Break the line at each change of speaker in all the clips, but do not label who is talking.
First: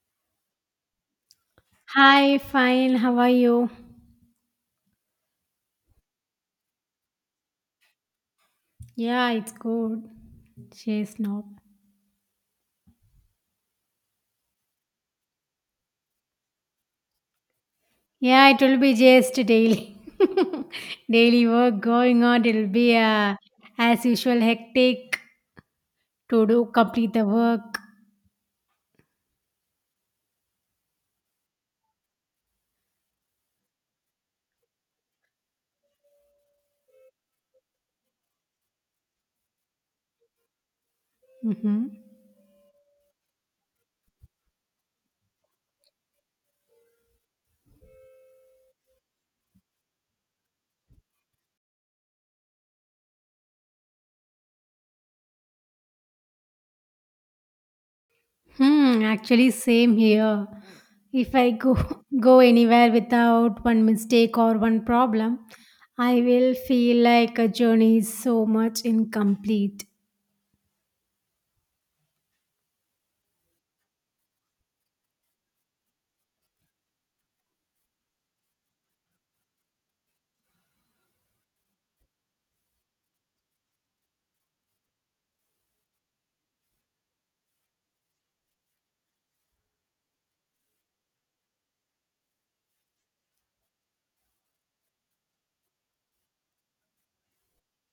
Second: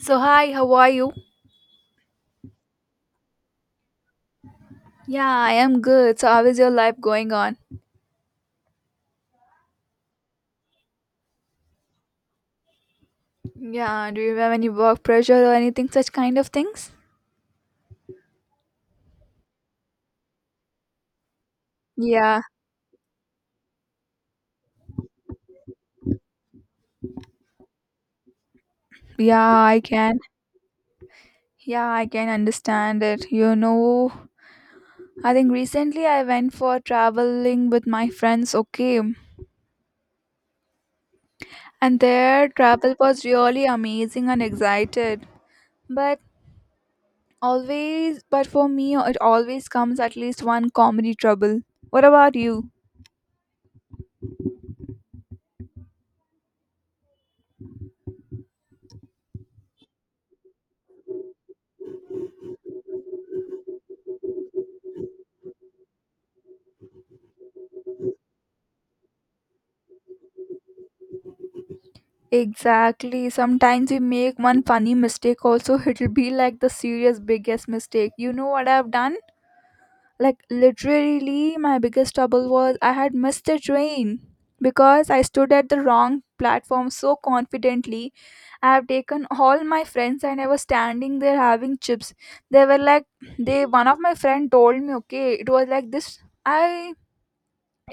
So, hi, how are you?
Hi, fine. How are you?
Yeah, I am good. So, how is your life going on?
Yeah, it's good. Just now.
Yeah, do you have any work pressure or anything, such kind of things?
Yeah, it will be just daily. Daily work going
Yeah,
on. It will be as usual hectic to do complete the work.
yeah, I can. Yeah, I can understand it. You know, I think recently I went for traveling with my friends, okay?
Hmm.
And their travel was really amazing and excited. But but for me, it always comes at least one comedy trouble. What about you?
Hmm, actually, same here. If I go go anywhere without one mistake or one problem, I will feel like a journey is so much incomplete.
Exactly. Sometimes we make one funny mistake also, it'll be like the serious biggest mistake. You know what I've done? Like literally my biggest trouble was I had missed the train because I stood at the wrong platform so confidently. I have taken all my friends and I was standing there having chips. They were like they one of my friend told me, okay, it was like this I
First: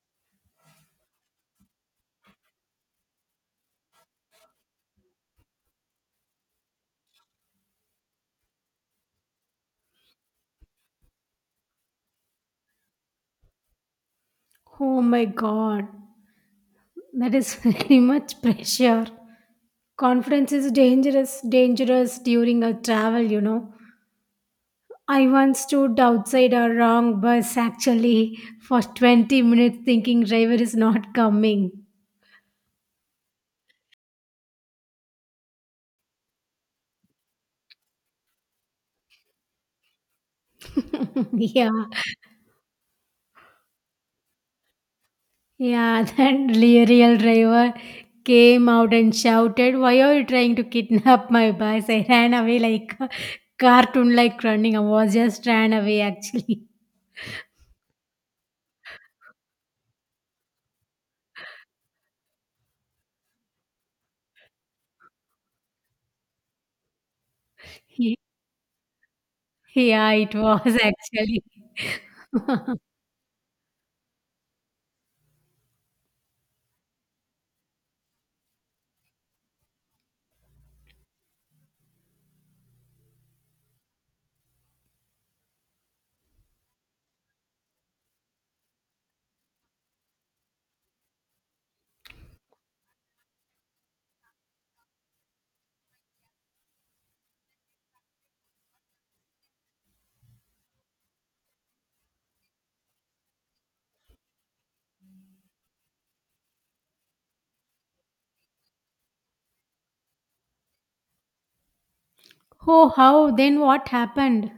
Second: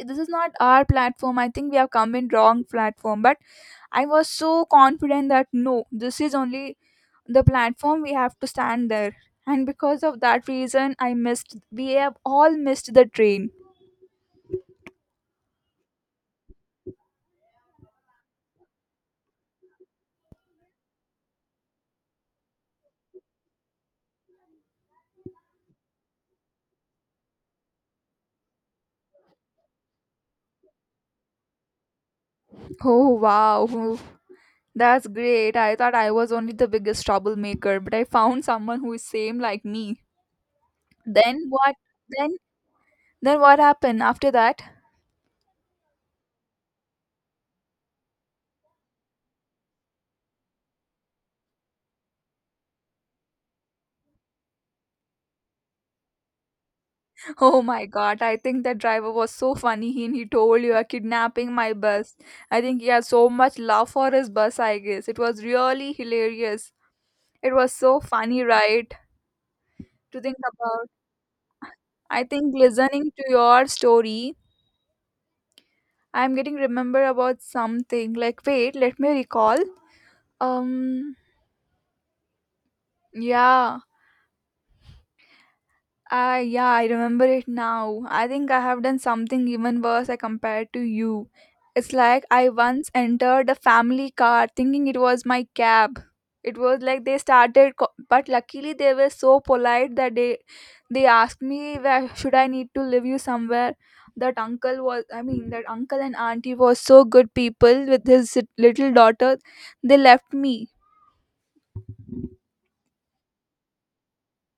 this is not our platform. I think we have come in wrong platform. But I was so confident that no, this is only the platform we have to stand there. And because of that reason, I missed, we have all missed the train.
Oh my god. That is very much pressure. Confidence is dangerous, dangerous during a travel. I once stood outside a wrong bus actually for 20 minutes thinking driver is not coming.
Oh wow, that's great. I thought I was only the biggest troublemaker, but I found someone who is same like me. Then
Yeah,
what? Then then what happened after that?
yeah, that real driver came out and shouted, "Why are you trying to kidnap my bus?" I ran away like a cartoon like running. I was just ran away actually.
Oh my god, I think the driver was so funny and he told you are kidnapping my bus. I think he has so much love for his bus, I guess. It was really hilarious. It was so funny, right?
Yeah,
To
it
think
was
about.
actually.
I think listening to your story, I'm getting remember about something. Like wait, let me recall. Um yeah. Ah, yeah, I remember it now. I think I have done something even worse I compared to you. It's like I once entered a family car thinking it was my cab. It was like they started, but luckily they were so polite that they asked me where should I need to leave you somewhere. That uncle was, I mean, that uncle and auntie was so good people with his little daughter. They left me.
Oh, how? Then what happened?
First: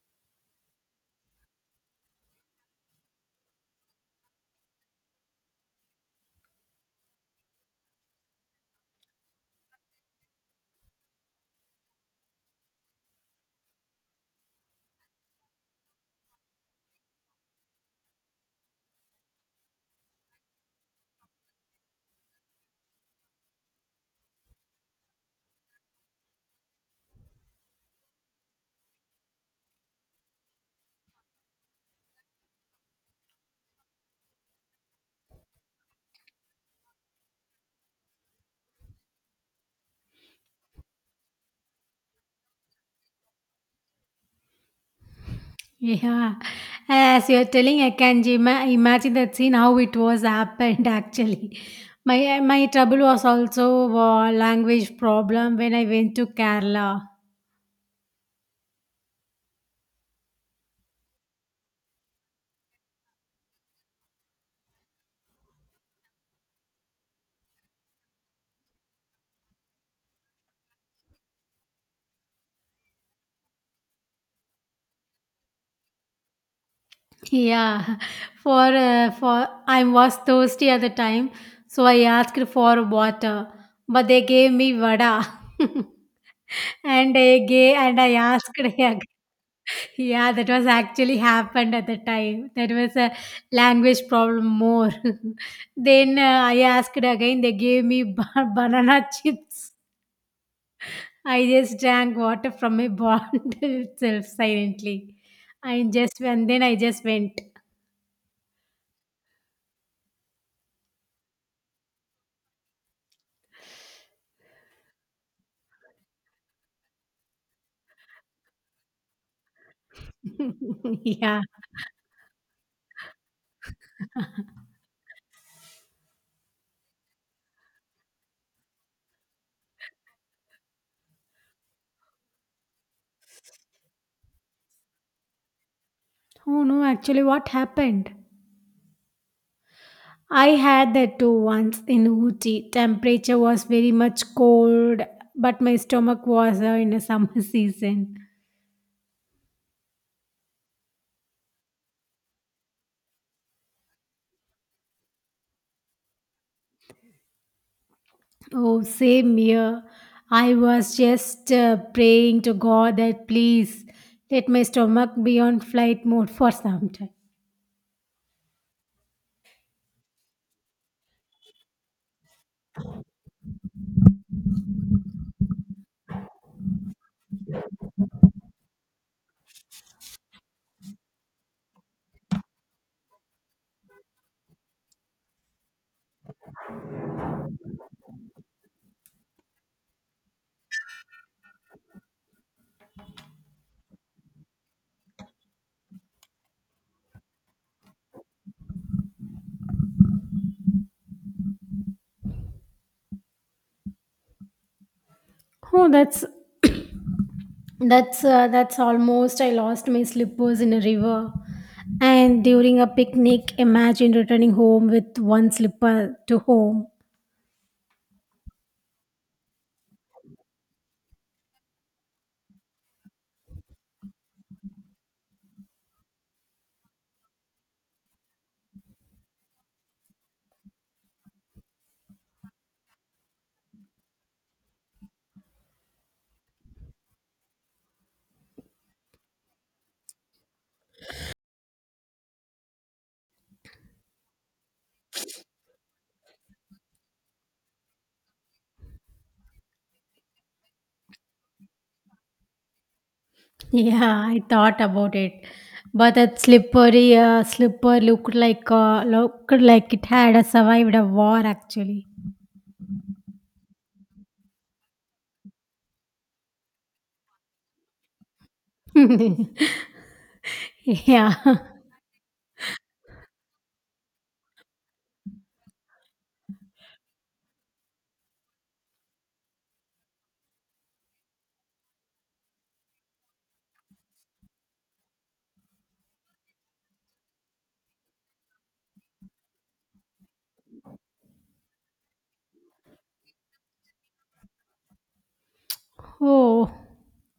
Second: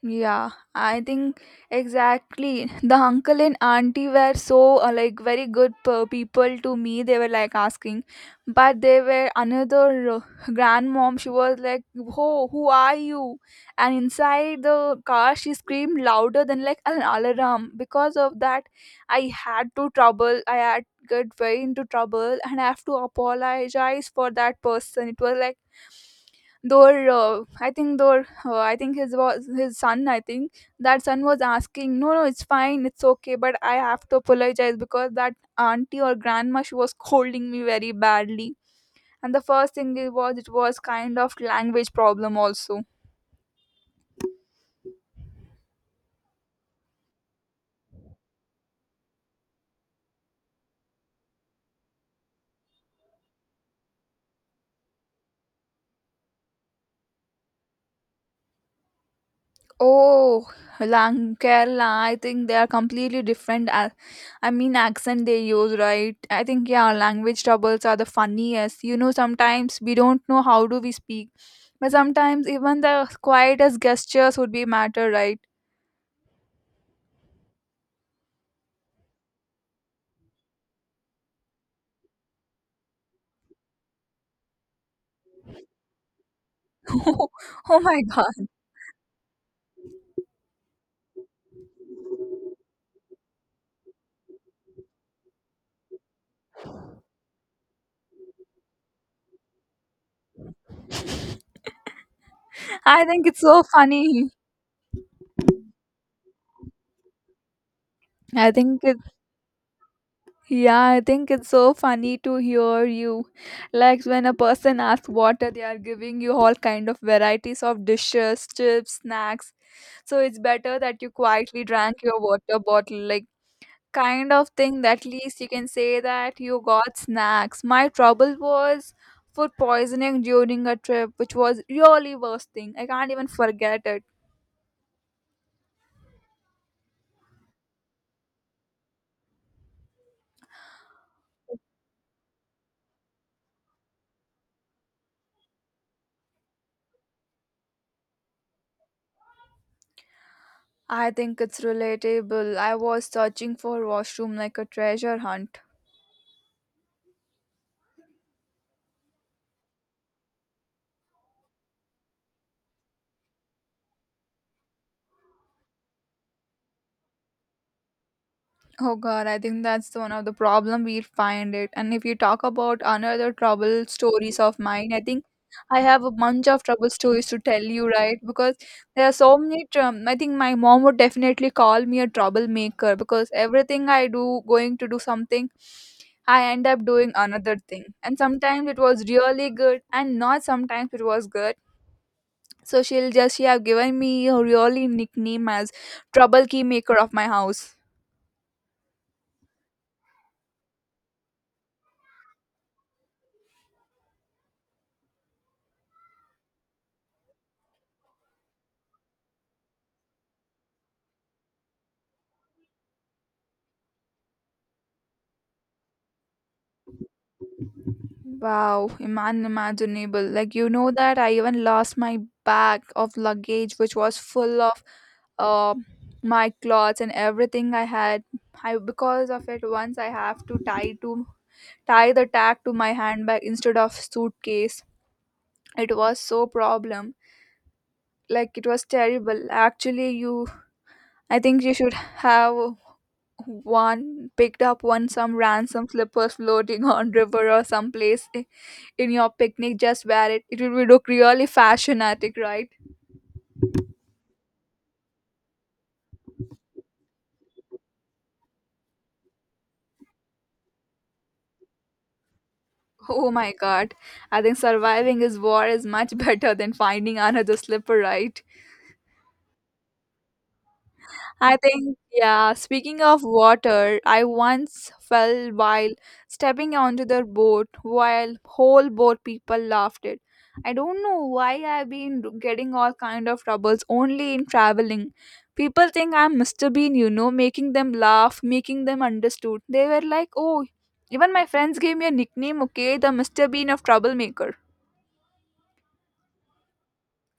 Yeah, I think exactly. The uncle and auntie were so like very good people to me. They were like asking, but they were another grandmom. She was like, "Who are you?" And inside the car, she screamed louder than like an alarm. Because of that, I had to trouble. I had get very into trouble, and I have to apologize for that person. It was like Though I think though I think his was his son. I think that son was asking, no, no, it's fine, it's okay, but I have to apologize because that auntie or grandma she was scolding me very badly. And the first thing it was kind of language problem also.
Yeah, as you're telling, I can imagine that scene how it was happened actually. My trouble was also language problem when I went to Kerala.
Oh, Lang Kerala, I think they are completely different. I mean, accent they use, right? I think, yeah, language troubles are the funniest. You know, sometimes we don't know how do we speak. But sometimes even the quietest gestures would be matter, right?
Yeah, for I was thirsty at the time, so I asked for water, but they gave me vada, and I gave
oh
and
my
I
god.
asked yeah, yeah that was actually happened at the time. That was a language problem more. Then I asked again, they gave me ba- banana chips. I just drank water from a
I think
bottle
it's so
itself
funny.
silently, I just and then I just went.
I think it's Yeah, I think it's so funny to hear you. Like when a person asks water, they are giving you all kind of varieties of dishes, chips, snacks. So it's better that you
Yeah.
quietly drank your water bottle. Like kind of thing that at least you can say that you got snacks. My trouble was food poisoning during a trip, which was really worst thing. I can't even forget it.
Oh no, actually, what happened? I had that too once in Uti. Temperature was very much cold, but my stomach was in a summer season.
I think it's relatable. I was searching for washroom like a treasure hunt.
Oh, same here. I was just praying to God that please let my stomach be on flight mode for some time.
Oh God, I think that's the one of the problem we find it. And if you talk about another trouble stories of mine, I think I have a bunch of trouble stories to tell you, right? Because there are so many. I think my mom would definitely call me a troublemaker because everything I do, going to do something, I end up doing another thing. And sometimes it was really good, and not sometimes it was good. So she have given me a really nickname as trouble key maker of my house.
Oh, that's almost I lost my slippers in a river. And during a picnic, imagine returning home with one slipper to home.
Wow, unimaginable. Like, you know that I even lost my bag of luggage, which was full of uh, my clothes and everything I had. I because of it, once I have to tie the tag to my handbag instead of suitcase. It was so problem. Like it was terrible. Actually, you, I think you should have one picked up one some ransom slippers floating on river or someplace in your picnic just wear it, it would look really fashionatic, right?
Yeah, I thought about it. But that slipper looked like it had survived a war actually.
Oh my god, I think surviving is war is much better than finding another slipper, right? I
yeah.
think, yeah, speaking of water, I once fell while stepping onto the boat while whole boat people laughed it. I don't know why I've been getting all kind of troubles only in traveling. People think I'm Mr. Bean, you know, making them laugh, making them understood. They were like, oh, even my friends gave me a nickname, okay, the Mr. Bean of troublemaker
Oh.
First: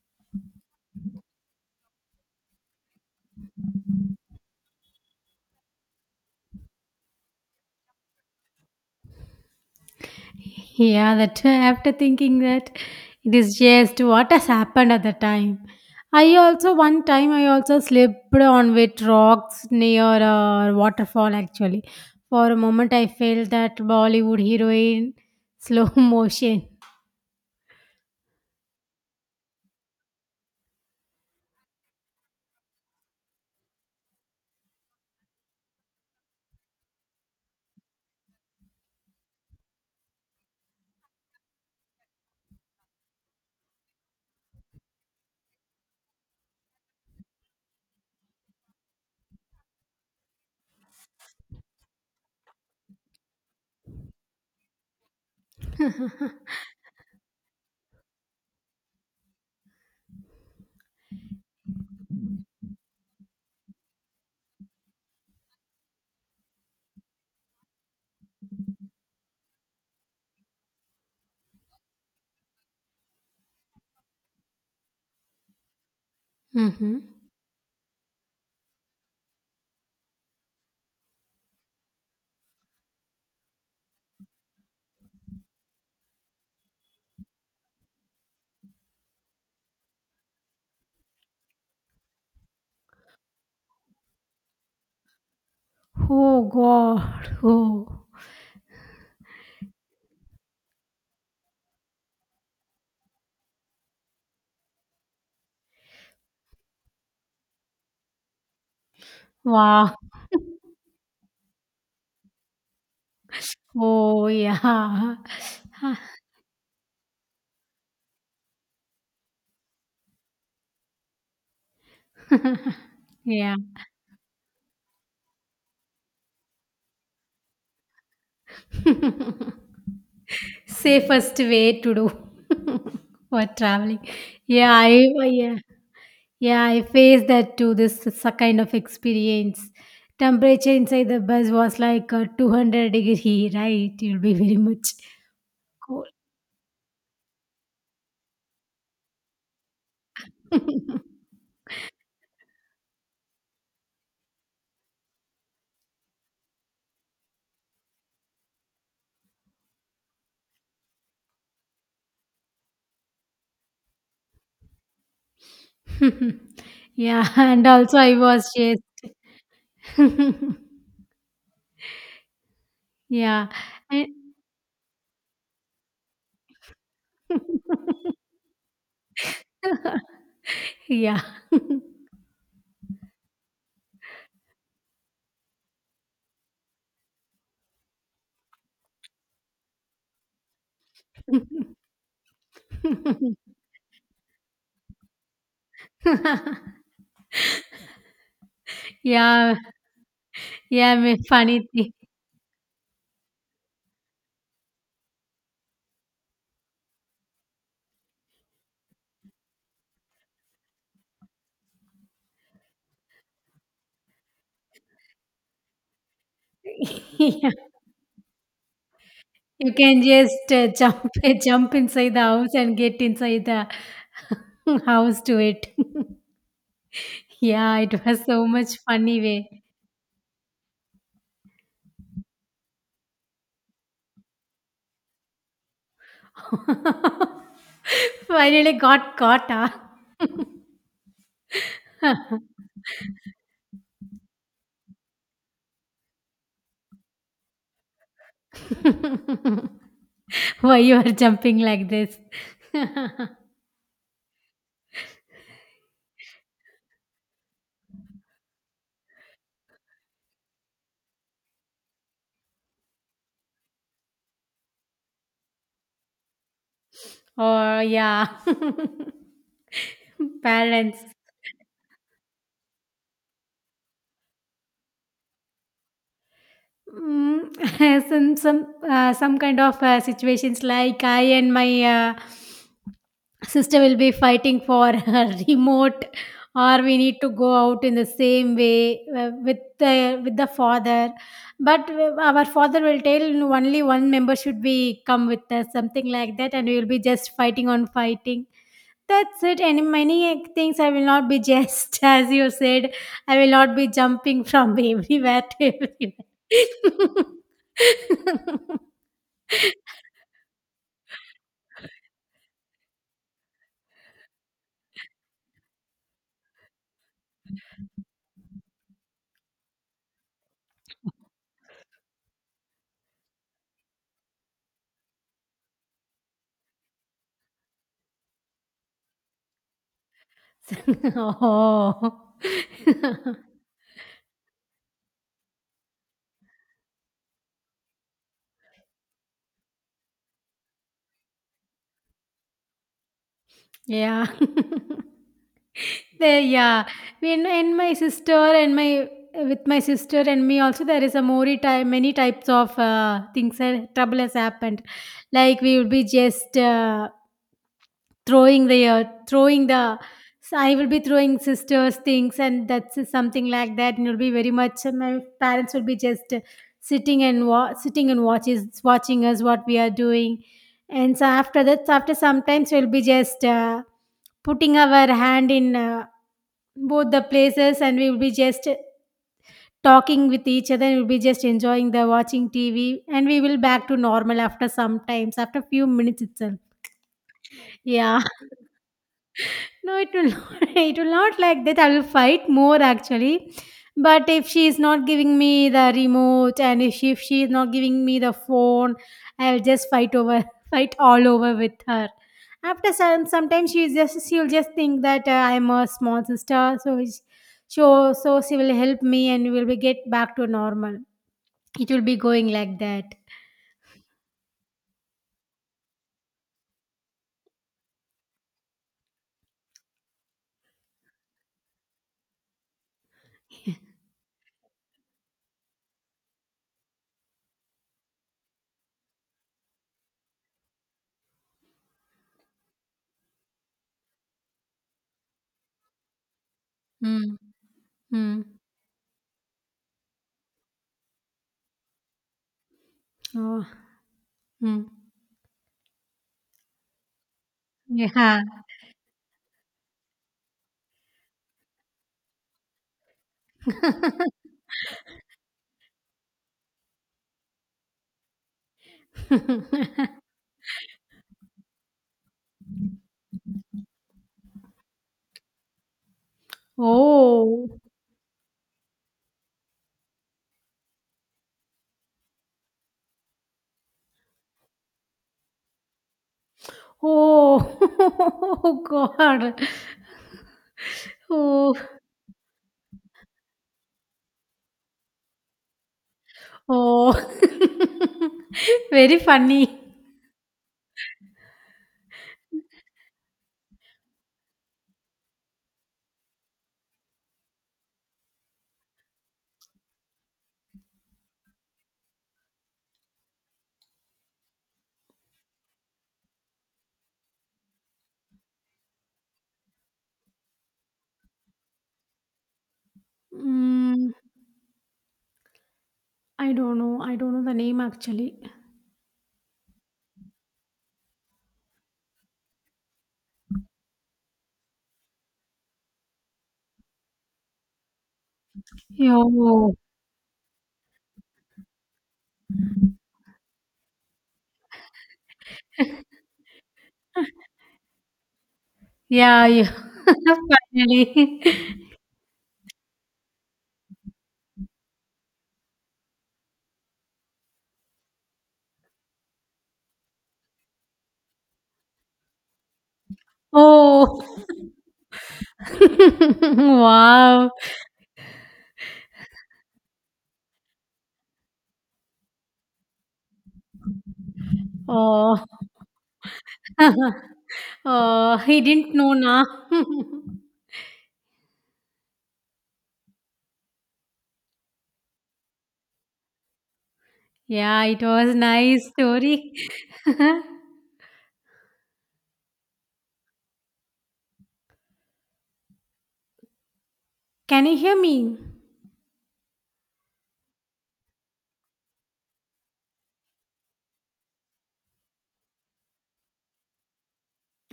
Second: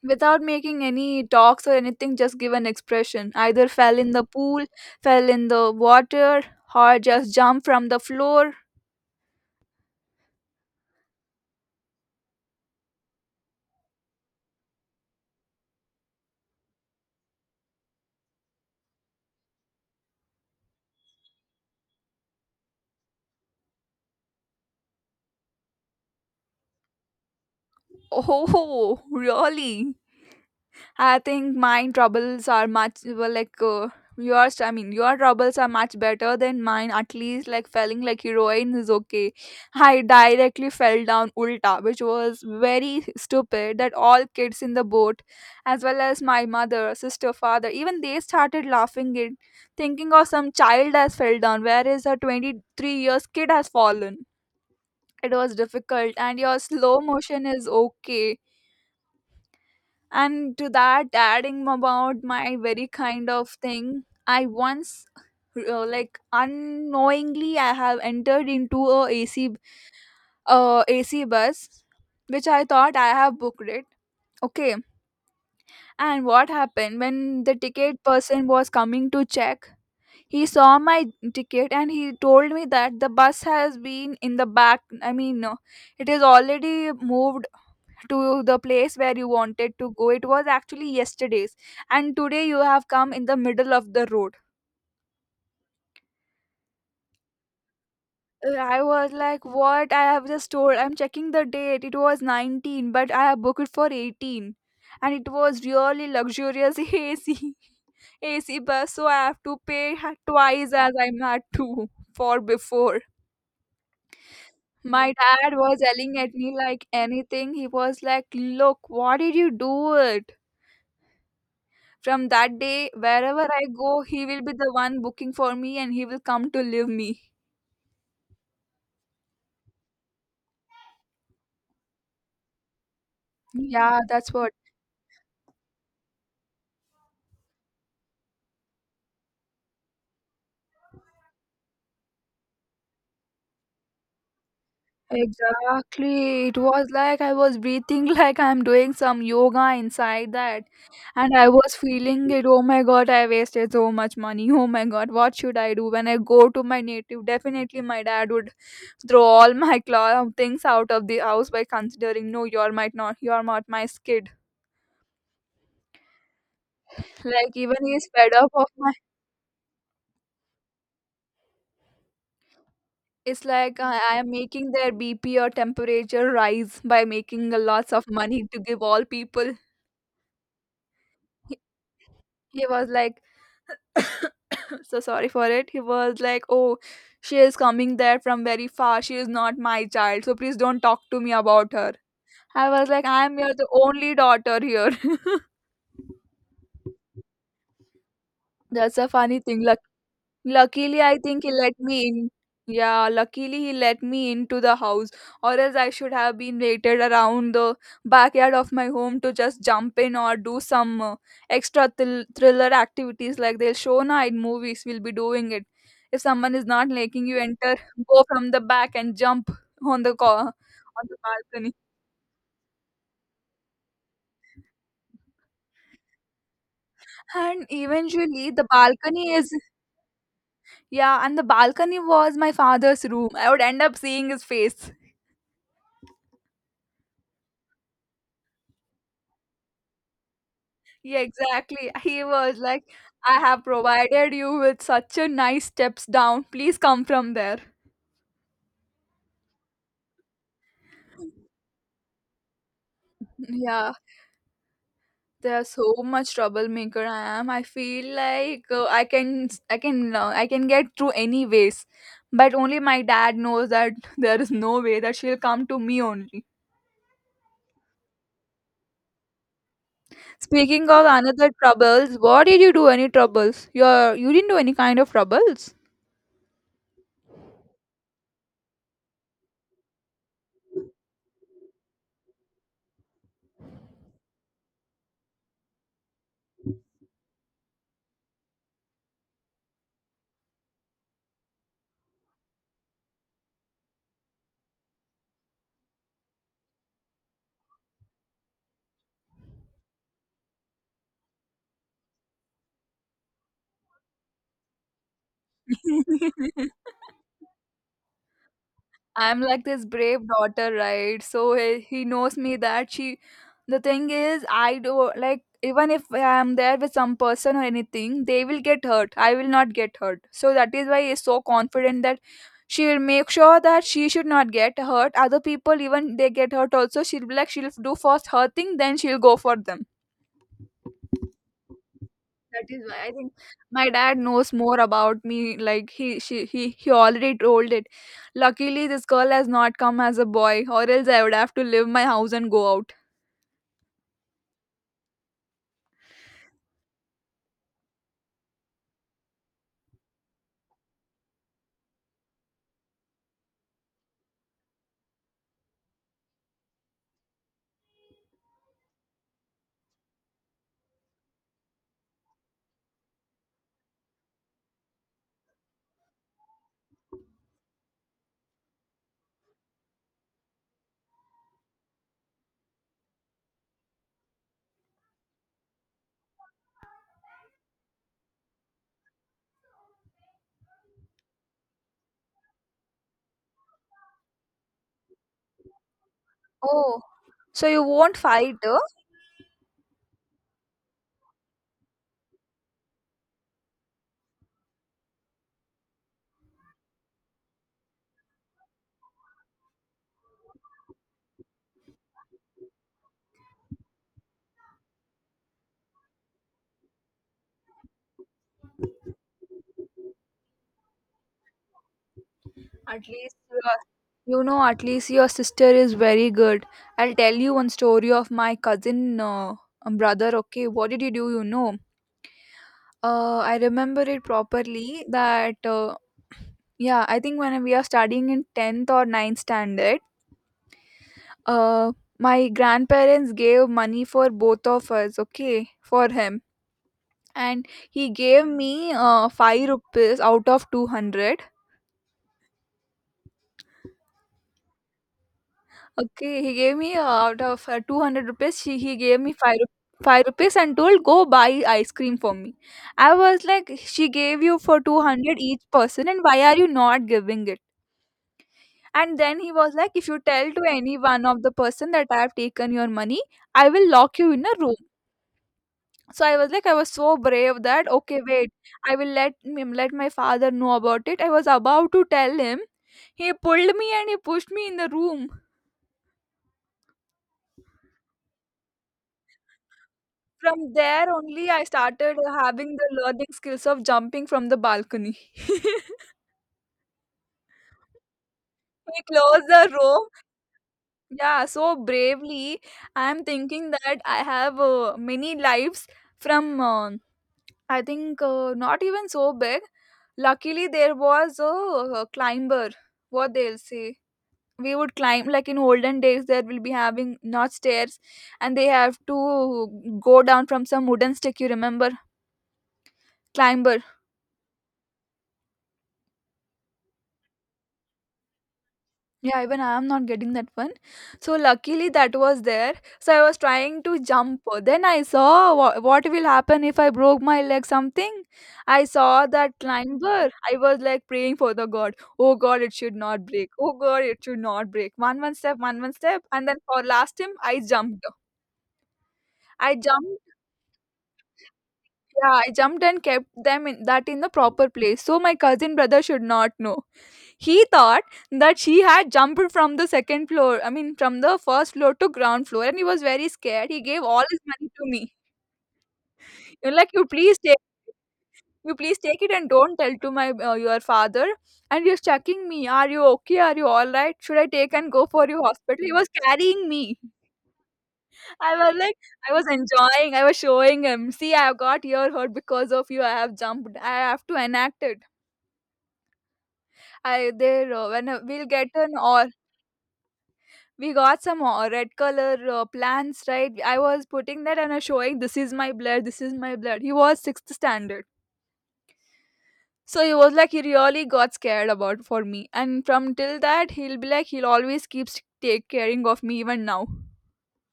without making any talks or anything just give an expression either fell in the pool, fell in the water, or just jumped from the floor.
Yeah, that after thinking that it is just what has happened at the time. I also one time I also slipped on wet rocks near a waterfall actually. For a moment I felt that Bollywood heroine slow motion.
Oh, really? I think mine troubles are much well, like yours. I mean, your troubles are much better than mine. At least, like falling like heroine is okay. I directly fell down ulta, which was very stupid. That all kids in the boat, as well as my mother, sister, father, even they started laughing it, thinking of some child has fell down, whereas a 23 years kid has fallen. It was difficult, and your slow motion is okay, and to that, adding about my very kind of thing, I once like unknowingly I have entered into a AC bus, which I thought I have booked it. Okay, and what happened
Hmm.
when the ticket person was coming to check? He saw my ticket and he told me that the bus has been in the back. I mean, no, it is already moved to the place where you wanted to go, it was actually yesterday's, and today you have come in the middle of the road.
Oh God! Oh
I was like what I have just told, I'm checking the date, it was 19 but I have booked it for 18, and it was really luxurious AC bus, so I have to pay
wow!
twice as I had to for before.
Oh
My
yeah!
dad was yelling at me like anything, he was like look what did you do it? From that day, wherever
yeah.
I go, he will be the one booking for me and he will come to live me.
Safest way to do for traveling.
Yeah, that's what.
Yeah, I yeah. Yeah, I faced that too. This is a kind of experience. Temperature inside the bus was like 200 degree, right? It will be very much cold.
Exactly. It was like I was breathing like I'm doing some yoga inside that. And I was feeling it. Oh my god, I wasted so much money. Oh my god, what should I do when I go to my native? Definitely, my dad would throw all my things out of the house by considering, no, you're might not, you're not my kid.
yeah,
Like
and
even
also
he's
I
fed
was
up of
just
my. It's
yeah,
like
and
I am making their BP or temperature rise by making a lots of money to give all people.
yeah.
He, he was like, so sorry for it. He was like, oh, she is coming there from very far. She is not my child. So please don't talk to me about her. I was like, I am your the only daughter here. That's a funny
Yeah,
thing. Like,
yeah,
luckily,
me
I think he
funny
let
thing.
me in. Yeah, luckily he let me into the house, or else I should have been waited around the backyard of my home to just jump in or do some extra thrill thriller activities like they'll show now in movies. We'll be doing it. If someone is not letting you
Yeah,
enter, go from the back and jump
you can
on the
just
on
jump
the balcony.
jump inside the house and get inside the house to it.
And
Yeah, it was so
eventually, the
much funny
balcony is
way.
yeah, and the balcony was my father's room. I would end up seeing his face.
Finally got caught, huh?
Yeah, exactly. He was like, I have provided you with such a nice steps down. Please come from there.
Why you are jumping like this?
Yeah, there's so much troublemaker I am. I feel like I can get through any ways. But only my dad knows that there is no way that she'll come to me only.
Or yeah,
Speaking
parents.
of another troubles, what did you do? Any troubles? Your, you didn't do any kind of troubles.
Mm, some kind of situations like I and my sister will be fighting for her remote, or we need to go out in the same way with the father. But our father will tell only one member should be come with us, something like that, and we will be just fighting on fighting. That's it. And many things I will not be just as you said. I will not be jumping from everywhere to everywhere.
I'm like this brave daughter, right? So he knows me that she. The thing is, I do like even if I'm there with some person or anything, they will get hurt. I will not get hurt. So that is why he's so confident that she will make sure that she should not get hurt. Other people, even they get hurt also. She'll be like she'll do first her thing, then she'll go for them.
oh.
That is why I think my dad knows more about me. Like he, she, he already told it. Luckily, this girl has not come as a boy, or else I would have to leave my house and go out.
Yeah. There, yeah. In my sister and my with my sister and me also there is a more type many types of things that trouble has happened. Like we would be just throwing the so I will be throwing sisters things and that's something like that and it'll be very much my parents will be just sitting and watches watching us what we are doing and so after that, so after sometimes we'll be just putting our hand in both the places and we will be just talking with each other and we'll be just enjoying the watching TV and we will back to normal after some times, after few minutes itself.
Oh, so you won't
Yeah.
fight, huh?
No, it will not, it will not like that. I will fight more actually. But if she is not giving me the remote and if she is not giving me the phone, I'll just fight over, fight all over with her. After some, sometimes she will just think that I'm a small sister, so she will help me and we will be get back to normal. It will be going like that.
At least you are. You know, at least your sister is very good. I'll tell you one story of my cousin brother. Okay, what did you do? You know, I remember it properly. That Yeah, I think when we are studying in tenth or ninth standard. Uh, my grandparents gave money for both of us, okay, for him.
Mm.
And he
Mm.
gave me 5 rupees out of 200.
Oh. Mm.
Okay, he gave me out of 200
Yeah.
rupees, she, he gave me 5 rupees. 5 rupees and told go buy ice cream for me. I was like she gave you for 200 each person and why are you not giving it. And then he was like if you tell to any one of the person that I have taken your money I will lock you in a room. So I was like, I was so brave
Oh,
that okay, wait, I will let him let my father know about it. I was about to tell him. He pulled me and he pushed me in the room.
oh, oh, God.
From there only, I
Oh,
started having the learning skills of jumping from the balcony. He
oh. Very
closed the
funny.
room. Yeah, so bravely. I am thinking that I have many lives from. I think not even so big. Luckily, there was a climber. What they'll say, we would climb like in olden days there will be having not stairs and they have to go down from some wooden stick, you remember, climber.
Mm, I don't know. I don't know the name actually.
Yeah, even I am not getting that one. So luckily that was there. So I was trying to jump, then I saw what will happen if I broke my leg something. I saw that
Yo!
climber, I was like praying for the god, oh god it should not break, oh god it should not break, one one step, one one step, and then for last time I jumped.
yeah, yeah.
I jumped.
Finally.
Yeah, I jumped and kept them in that in the proper place so my cousin brother should not know. He thought that she had jumped from the second floor, I mean from the first floor to ground floor, and he was very scared. He gave
Oh,
all his money to me. You're like you please
wow.
take, you please take it and don't tell to my your father. And he was checking me, are you okay, are you all right, should I take and go for
Oh,
your hospital, he was carrying me.
oh,
I
he
was
didn't
like,
know
I
na.
was enjoying. I was showing him. See, I have got your hurt because of you. I have jumped. I have to enact it. I there
Yeah, it
when
was
we'll get
nice
an or
story.
we got some red color plants, right? I was putting that and I was showing, this is my blood, this is my blood. He was sixth
Can you hear
standard,
me?
so he was like he really got scared about for me, and from till that he'll be like he'll always keeps take caring of me even now.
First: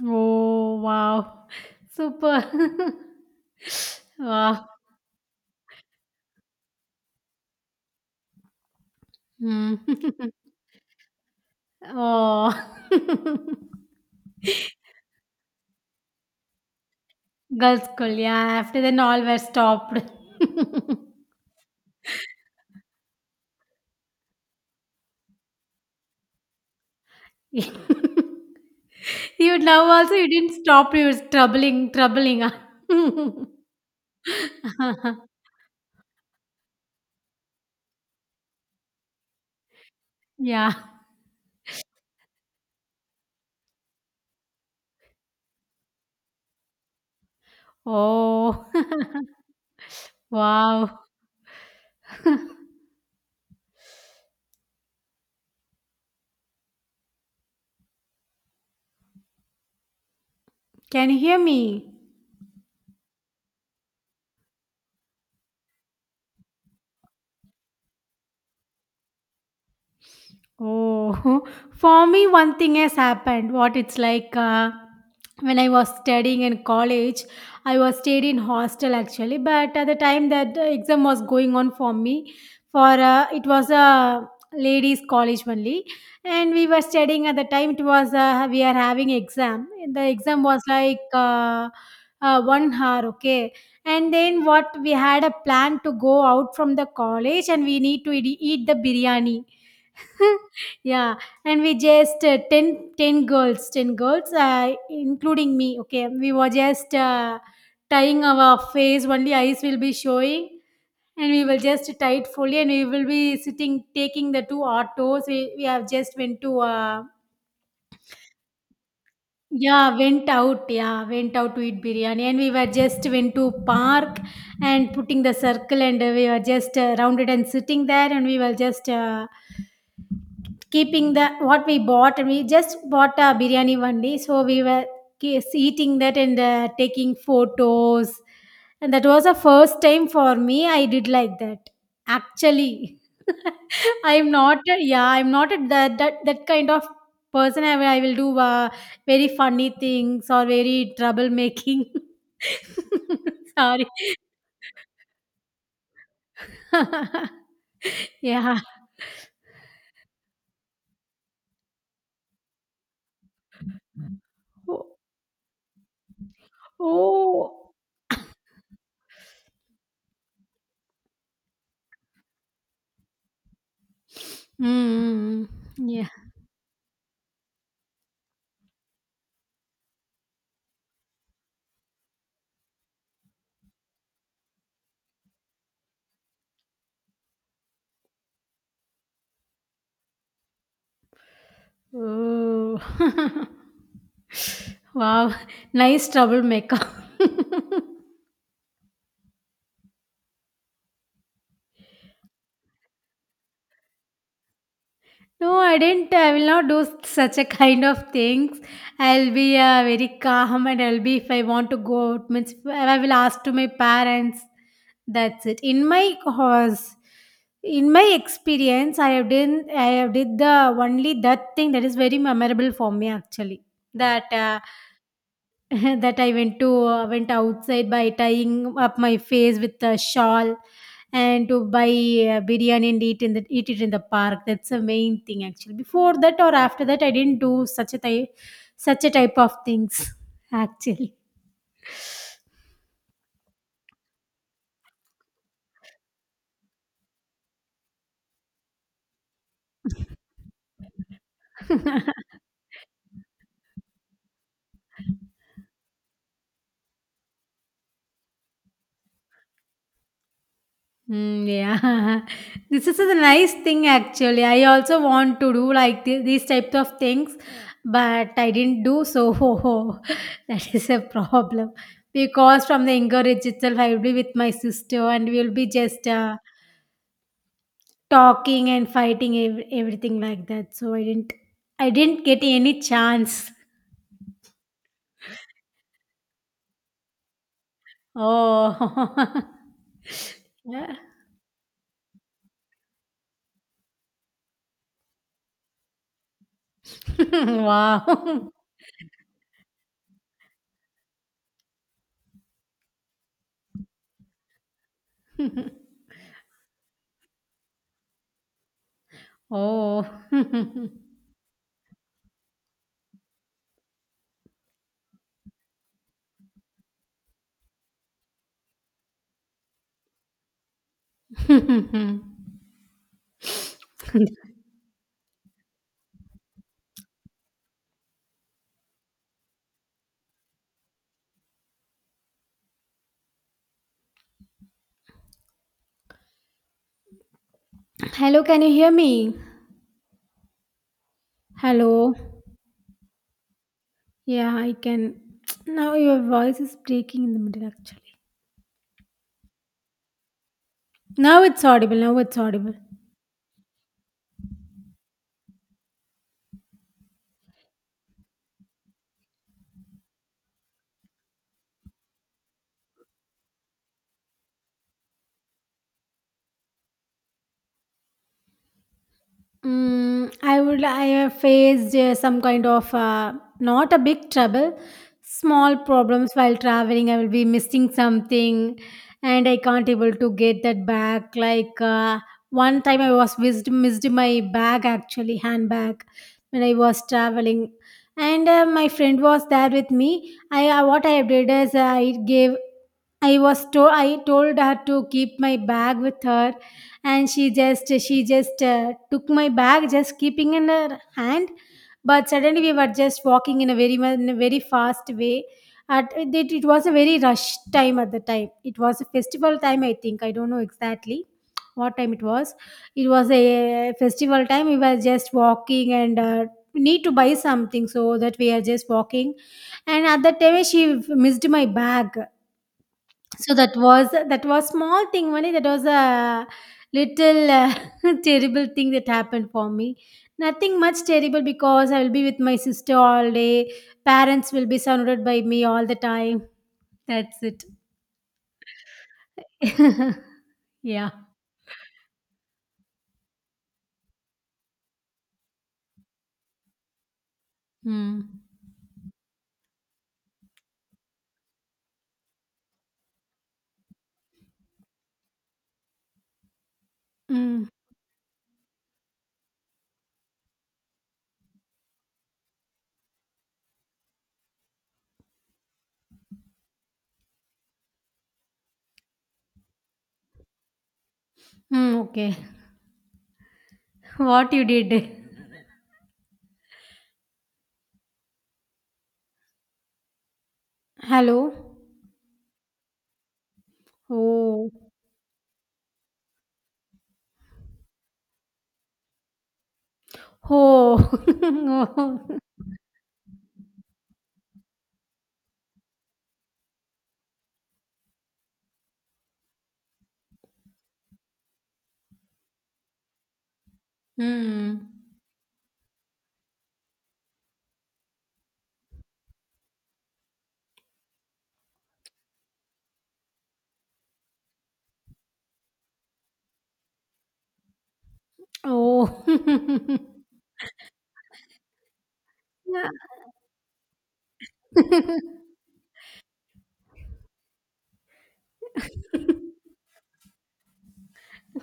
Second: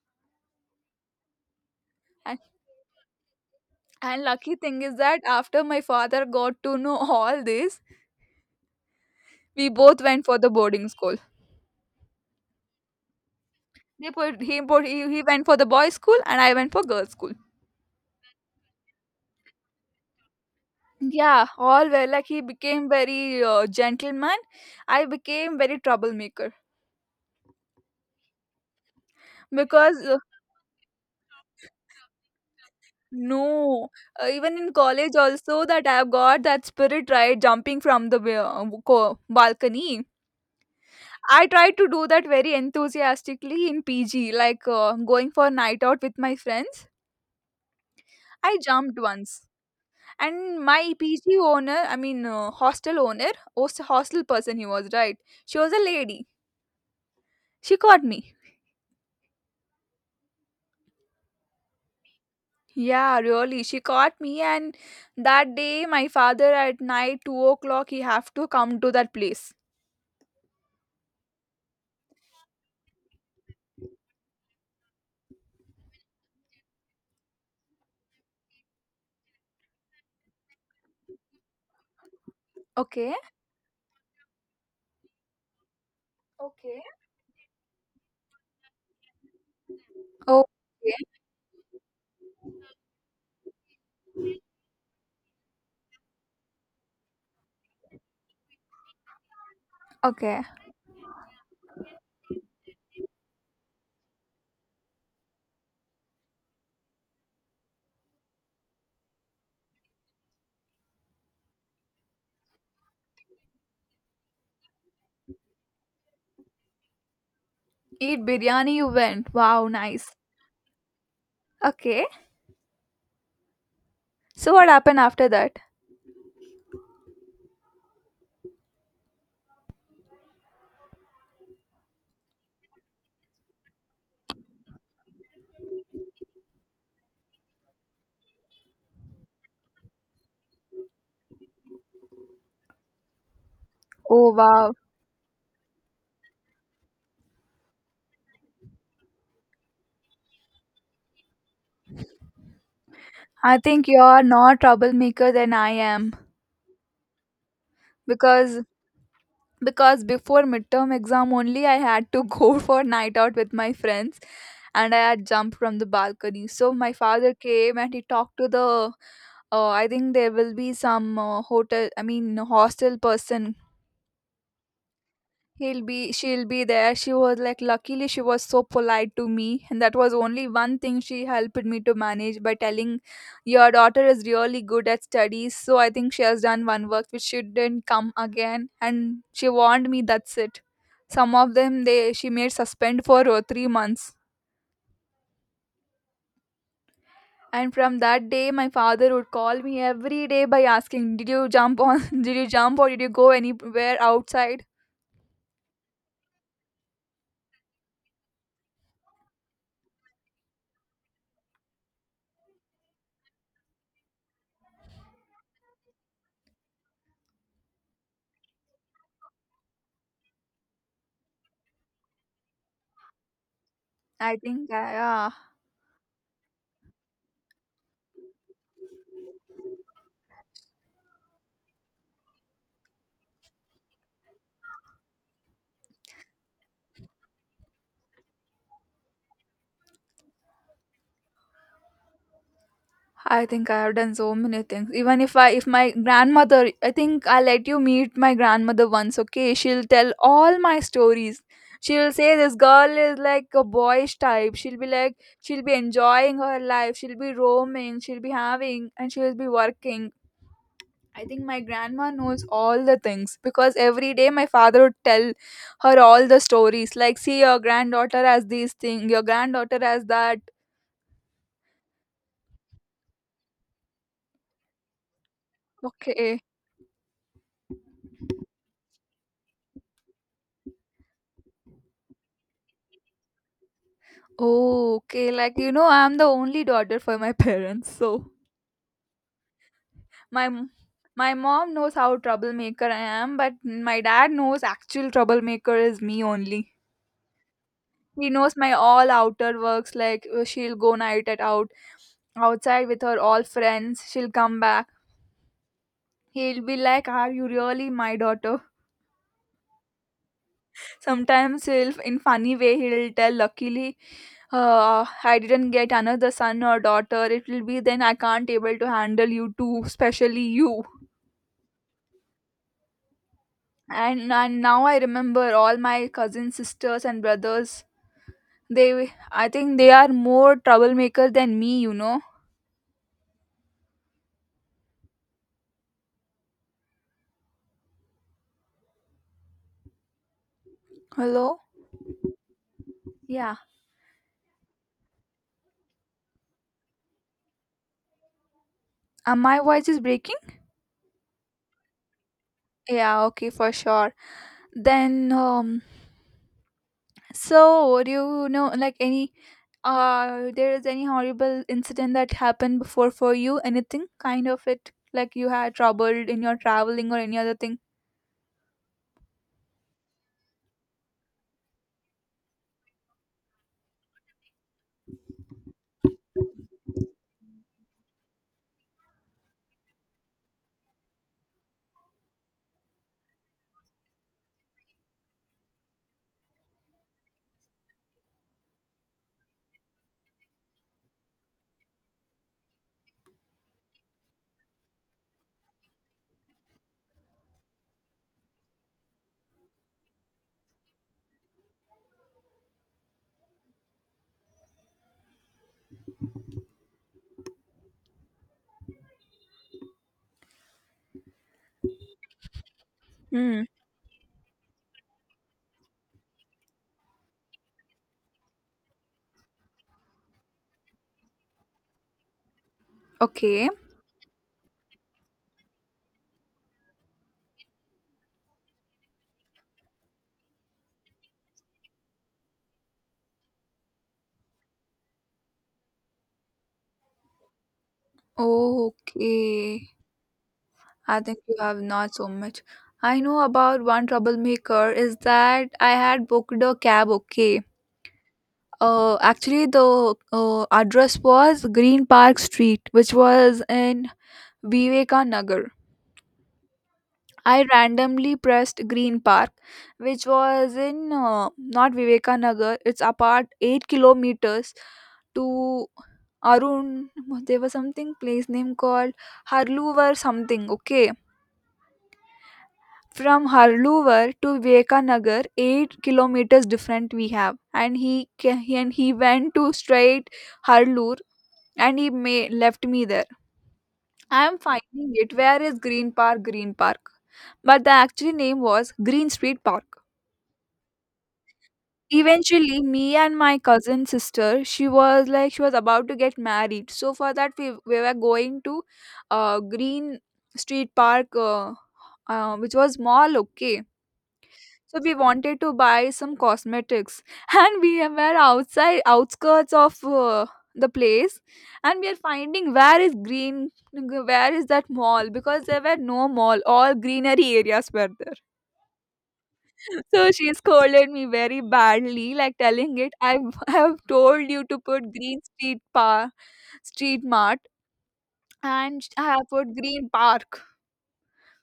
Oh, wow.
And
Super.
and lucky
wow.
thing is that after my father got to know all this, we
Mm.
both went for the boarding school.
oh.
They put he went for the boys' school and I went for girls' school.
Girls school, yeah. After then, all were stopped.
Yeah, all well. Like he became very gentleman. I became very troublemaker
you now
because
also, you didn't stop. You was troubling, troubling.
no, even in college also that I've got that spirit right, jumping from the balcony.
yeah.
I tried to do that very enthusiastically in PG, like going for night out with my friends. I
Oh,
jumped once, and my
wow.
PG owner, I mean hostel owner, hostel person, he was right. She was a lady. She caught me.
Can you hear me?
Yeah, really. She caught me, and that day, my father at night 2 o'clock, he have to come to that place.
Oh, for me, one thing has happened. What it's like when I was studying in college, I was stayed in hostel actually. But at the time that the exam was going on for me, for
Okay.
it was a ladies' college only, and we were
Okay.
studying at the time. It was we are having exam. The
Oh,
exam was like
okay.
one hour, okay. And then what we had a plan to go out from the college, and we need to eat the biryani
Okay.
yeah and we just 10 ten girls 10 girls including me okay we were just tying our face only eyes will be showing and we will just tie it fully and we will be sitting taking the two autos we have just went to
Eat biryani. You went. Wow,
yeah
nice.
went out to eat
Okay.
biryani and we were just went to park
So what
and
happened
putting
after
the
that?
circle and we were just rounded and sitting there and we were just keeping the what we bought and we just bought a biryani one day so we were eating that and taking photos and that was the first time for me I did like that actually I'm
Oh
not
wow.
a- yeah I'm not a, that, that that kind of person I will do very funny things or very troublemaking
I
sorry
think you're not troublemaker than I am,
yeah
because because before midterm exam only I had to go for night out with my friends and I had jumped from the balcony. So my father
oh oh.
came and he talked to the. I think there will be some hotel. I mean hostel person.
Mm,
He'll
mm, yeah.
be. She'll be there. She was like. Luckily, she was so polite to me, and that was only one thing she helped me to manage by telling, "Your daughter is really good at studies, so I think she has done one work which shouldn't come again." And she warned me. That's it. Some of them, they she made
Oh.
suspend for 3 months.
wow. Nice troublemaker.
And from that day, my father would call me every day by asking, "Did you jump on? Did you jump or did you go anywhere outside?"
no, I didn't. I will not do such a kind of things. I'll be very calm and I'll be, if I want to go out, means I will ask to my parents. That's it. In my experience, I have did the only that thing that is very memorable for me actually. That
Yeah,
that I went outside by tying up my face with a shawl and to buy biryani and eat it in the park. That's the main thing actually. Before that or after that, I didn't do such a type of things actually.
I think I have done so many things. Even if I, if my grandmother, I think I will let you meet my grandmother once. Okay, she'll tell all my stories. She'll say this girl is like a boyish type. She'll be like, she'll be enjoying her life. She'll be roaming. She'll be having, and she'll be working. I think
Mm,
my grandma
yeah,
knows all
this is
the
a
things
nice
because
thing
every day
actually.
my
I
father would
also
tell
want to do
her
like
all the
these types
stories
of
like,
things,
see, your granddaughter
but
has
I
these
didn't do
thing, your
so.
granddaughter has that.
that is a problem because from the encourage itself, I will be with my sister and we'll be just
Okay.
talking and fighting everything like that. So I didn't get any chance.
Oh, okay. Like, you know, I'm the only daughter for my parents. So
Oh,
my, m-
Yeah.
my mom knows how troublemaker I am, but my dad knows actual troublemaker is me only. He
wow.
knows my all outer works, like she'll go night at out outside with her all friends, she'll come back. He'll be like, are you really my daughter?
oh.
Sometimes he'll, in funny way, he'll tell, luckily, I didn't get another son or daughter. It will be then I can't able to handle you too, especially you. And, and now I remember all my cousins, sisters, and brothers. They, I think they are more troublemaker than me, you know.
Hello, can you hear me?
Hello?
Hello.
Yeah.
Yeah, I can. Now your voice is breaking in the middle actually.
My voice is breaking?
Now it's audible. Now it's audible.
Yeah, okay, for sure. Then, so, do you know like any there is any horrible incident that happened before for you? Anything kind of it like you had trouble in your traveling or any other thing?
Mm, I have faced some kind of not a big trouble, small problems while traveling. I will be missing something, and I can't able to get that back. Like one time, I was missed my bag actually handbag when I was traveling, and my friend was there with me. I what I did is I gave I was told I told her to keep my bag with her, and she just took my bag, just keeping in her hand. But suddenly we were just walking in in a very fast way. It was a very rush time at the time. It was a festival time, I think. I don't know exactly what time it was. It was
Hmm.
a festival time. We were just walking and need to buy something, so that we are just walking. And at that time, she missed my bag, so
Okay.
that was small thing only. That was a little terrible thing that happened for me. Nothing much terrible because I will be with my sister all day. Parents will be surrounded by me all the time. That's it.
Okay.
Yeah.
I think you have not so much. I know about one troublemaker is that I had booked a cab, okay.
Mm.
Actually, the address was Green Park Street, which was in Vivekanagar. I
Mm.
randomly pressed Green Park, which was in not Vivekananda. It's apart 8 kilometers to Arun. There was something place name called Harluvar something. Okay,
Mm, okay.
from Harluvar
What
to
you did?
Vivekananda, 8 kilometers different we have, and he he and he went to straight Harlur,
Hello.
and he may left me there. I am
Oh.
finding it. Where is Green Park? Green Park, but the actual name was Green Street Park.
Oh. Oh.
Eventually, me and my cousin sister, she was like she was about to get married. So for that, we were going to Green Street Park, which was mall. Okay,
Mm.
so we wanted to buy some cosmetics, and we were outside outskirts of the place, and we are finding where is Green, where is that mall because there were no mall. All greenery areas were there.
Oh.
So she scolded me very badly, like
Yeah.
telling it, I have told you to put green street par street mart and I have put green park.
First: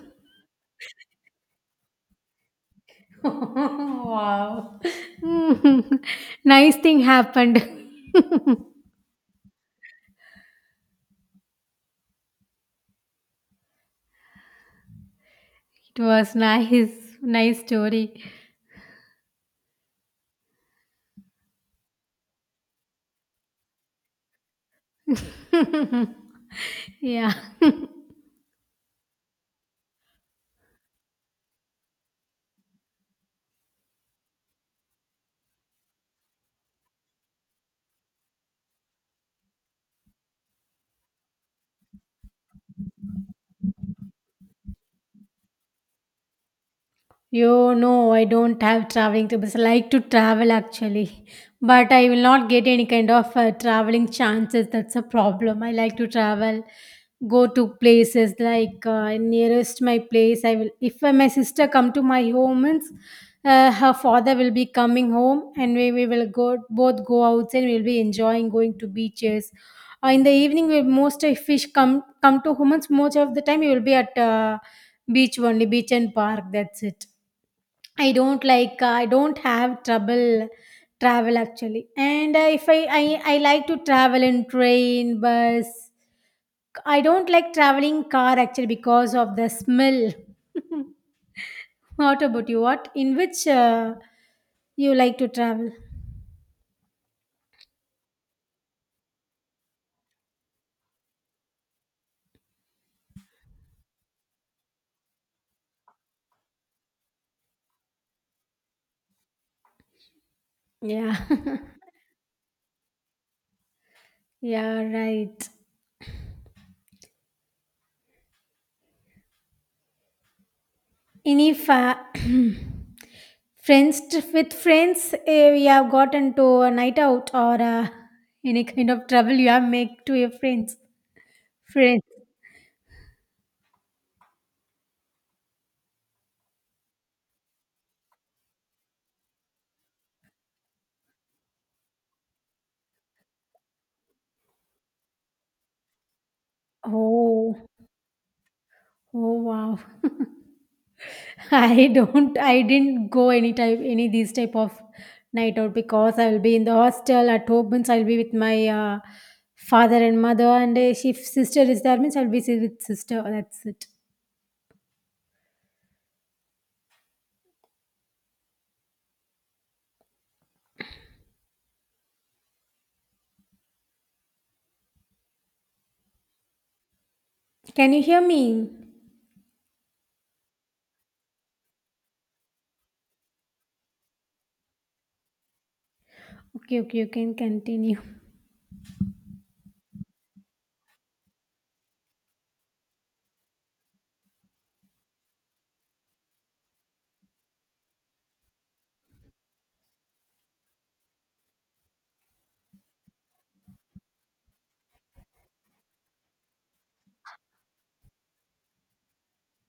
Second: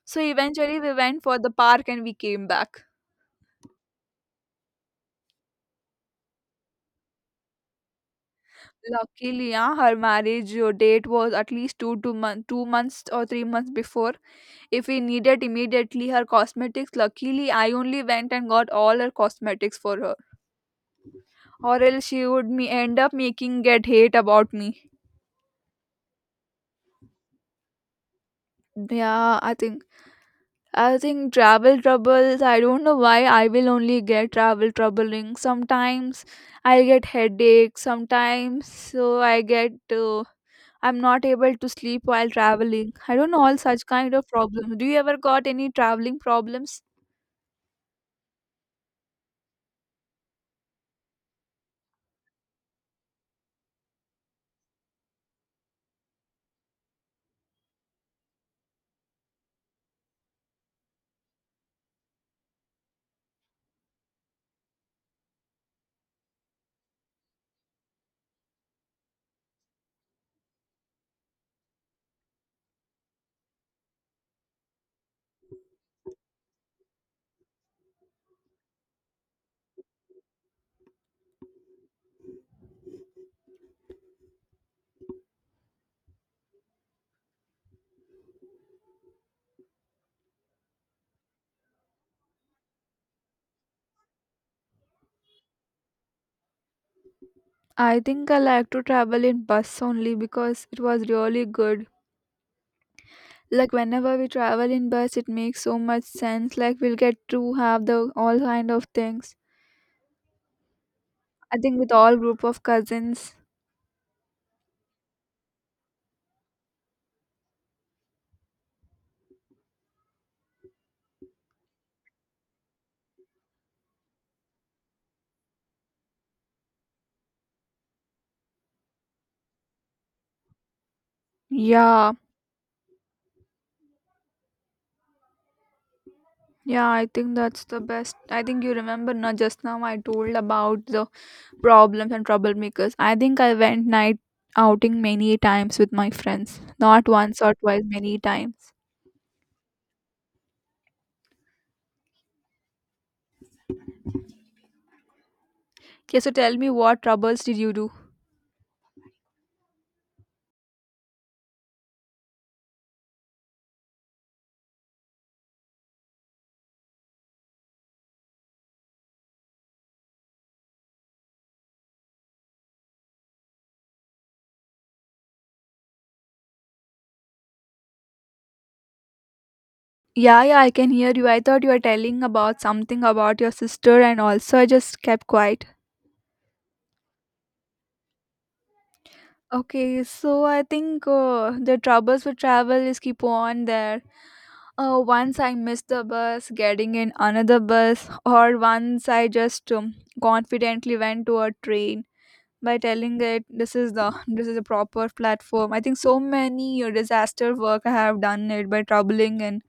So eventually we went for the park and we came back.
Wow. Nice thing happened. It
Luckily, yeah, her marriage date was at least two two month 2 months or 3 months before. If we needed immediately her
was
cosmetics,
nice.
luckily
Nice
I only
story.
went and got all her cosmetics for her. Or else she would me end up making get hate about me.
Yeah.
Yeah, I think travel troubles, I don't know why I will only get travel troubling. Sometimes I'll get headache, sometimes so I get I'm not able to sleep while traveling. I don't know all such kind of problems. Do you ever got any traveling problems?
I don't have traveling tips. I like to travel actually, but I will not get any kind of traveling chances. That's a problem. I like to travel, go to places like nearest my place. I will if my sister come to my home, means, her father will be coming home, and we will go both go outside. We'll be enjoying going to beaches. In the evening, we most fish come come to home. Means most of the time, you will be at beach only, beach and park. That's it. I don't like I don't have trouble travel actually. And uh, if I like to travel in train, bus. I don't like traveling car actually because of the smell. What about you? What in which you like to travel?
I think I like to travel in bus only because it was really good. Like whenever we travel in bus it makes so much sense like we'll get to have the all kind of things.
Yeah.
I think with all group of cousins.
Yeah, right. And if friends with friends eh, we have gotten to a night out or any kind of trouble you have make to your friends. Friends.
Yeah. Yeah, I think that's the best. I think you remember now just now I told about the problems and troublemakers. I think I went night outing many times with my friends. Not once or
Oh.
twice, many times.
Oh wow. I didn't go any type any these type of night out because
Okay, so
I'll be
tell
in
me
the
what
hostel
troubles
at
did
home
you
means
do?
I'll be with my father and mother and if sister is there means I'll be si- with sister, that's it. Can you hear me?
Yeah, yeah, I can hear you. I thought you were telling about something about your sister and also I just kept quiet.
Okay, okay, you can continue.
Okay, so I think the troubles with travel is keep on there. Once I missed the bus, getting in another bus, or once I just confidently went to a train by telling it this is a proper platform. I think so many disaster work I have done it by troubling and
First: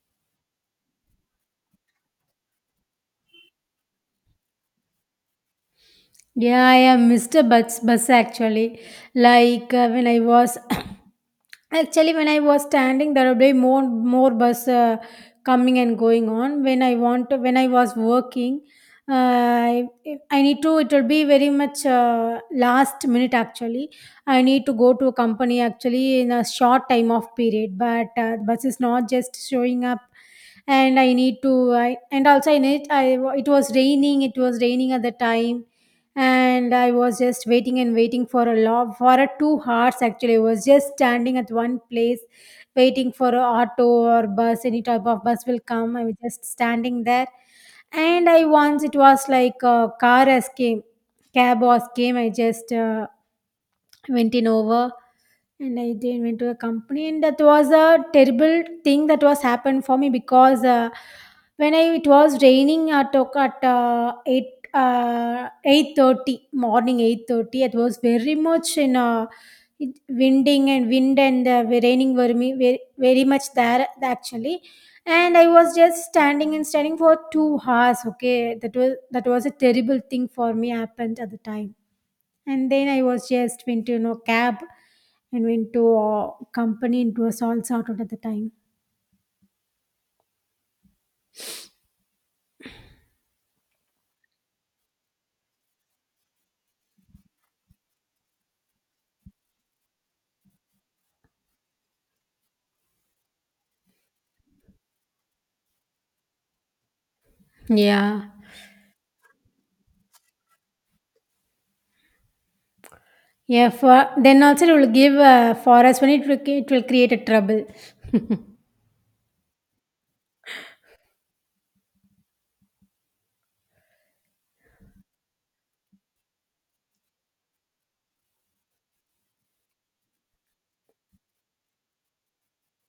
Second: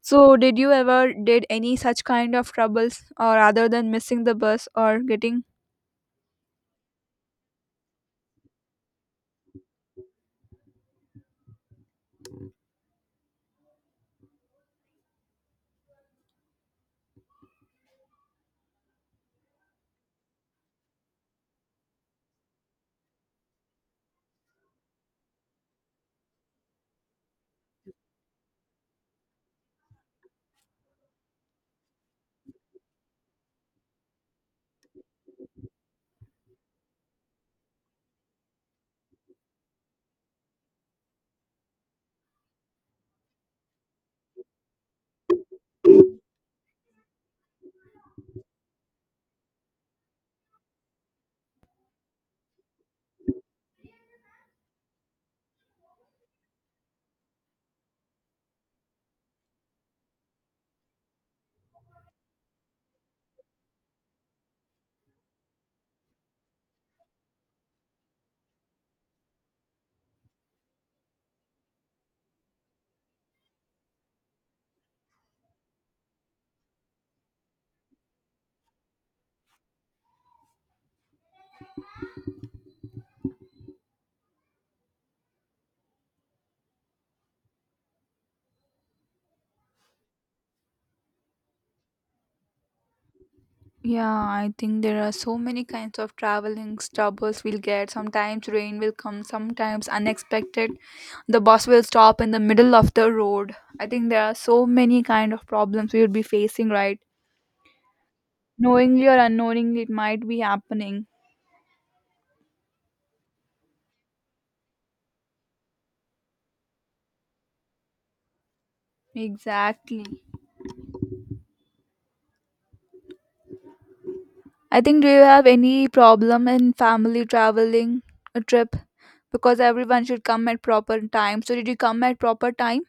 so did you ever did any such kind of troubles or other than missing the bus or getting
Yeah, I am Mr. Bus actually. Like when I was actually, when I was standing, there will be more bus coming and going on. When I want, to, when I was working, uh, I need to. It will be very much last minute. Actually, I need to go to a company actually in a short time of period. But bus is not just showing up, and I need to. I, and also, I need. I, it was raining. It was raining at the time, and I was just waiting and waiting for a lot for a 2 hours. Actually, I was just standing at one place waiting for a auto or bus, any type of bus will come. I was just standing there, and I once it was like a car as came, cab was came. I just went in over, and I then went to a company, and that was a terrible thing that was happened for me because when I, it was raining at o- at eight uh, 8:30 morning, 8:30. It was very much in a it- winding and wind and raining were me very, very much there actually, and I was just standing and standing for 2 hours. Okay, that was a terrible thing for me, happened at the time. And then I was just went to cab and went to company. It was all sorted at the time.
yeah, I think there are so many kinds of traveling troubles we'll get. Sometimes rain will come, sometimes unexpected the bus will stop in the middle of the road. I think there are so many kind of problems we would be facing, right?
Yeah.
Knowingly or unknowingly it might be happening.
Yeah, for then also it will give for us when it will create a trouble.
Exactly. I think do you have any problem in family traveling a trip, because everyone should come at proper time? So did you come at proper time?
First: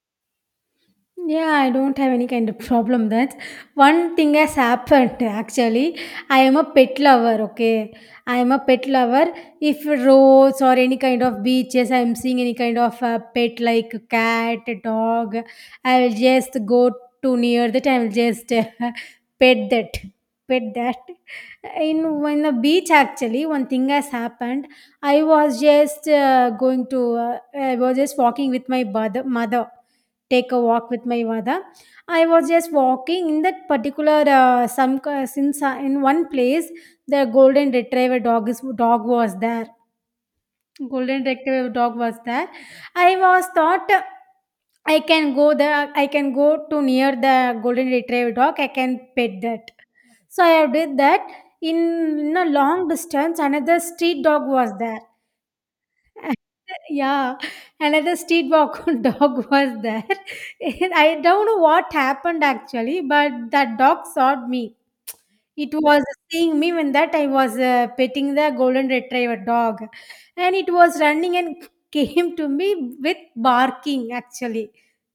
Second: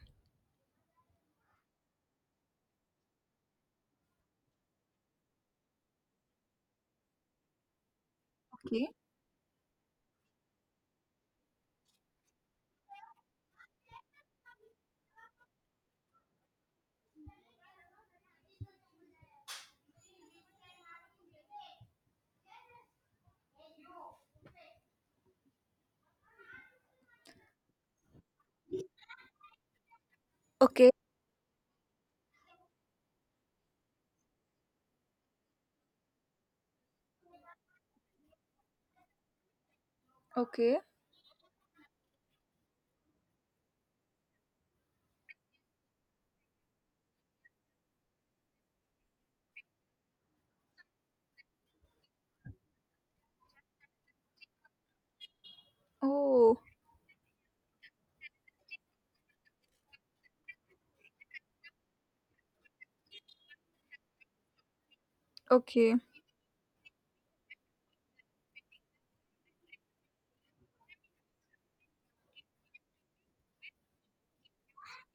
Yeah, I don't have any kind of problem. That's one thing has happened actually. I am a pet lover, okay? I am a pet
Okay.
lover. If roads or any kind of beaches, I am seeing any kind of pet like cat, dog, I will just go to near that. I will just pet that. Pet that. In when the beach actually, one thing has happened. I was just going to. I was just walking with my mother. Mother take a walk
Okay.
with my mother. I was just walking in that particular some since in one place the golden retriever dog is dog was there.
Okay.
Golden retriever dog was there. I was thought I can go there. I can go to near the golden retriever dog. I can pet that. So I did that. In, in a long distance, another street dog was there.
Oh.
Yeah, another street walk dog was there. I don't know what happened actually, but that dog saw me. It
Okay.
was seeing me when that I was petting the golden retriever dog, and it was running and came to me with barking. Actually,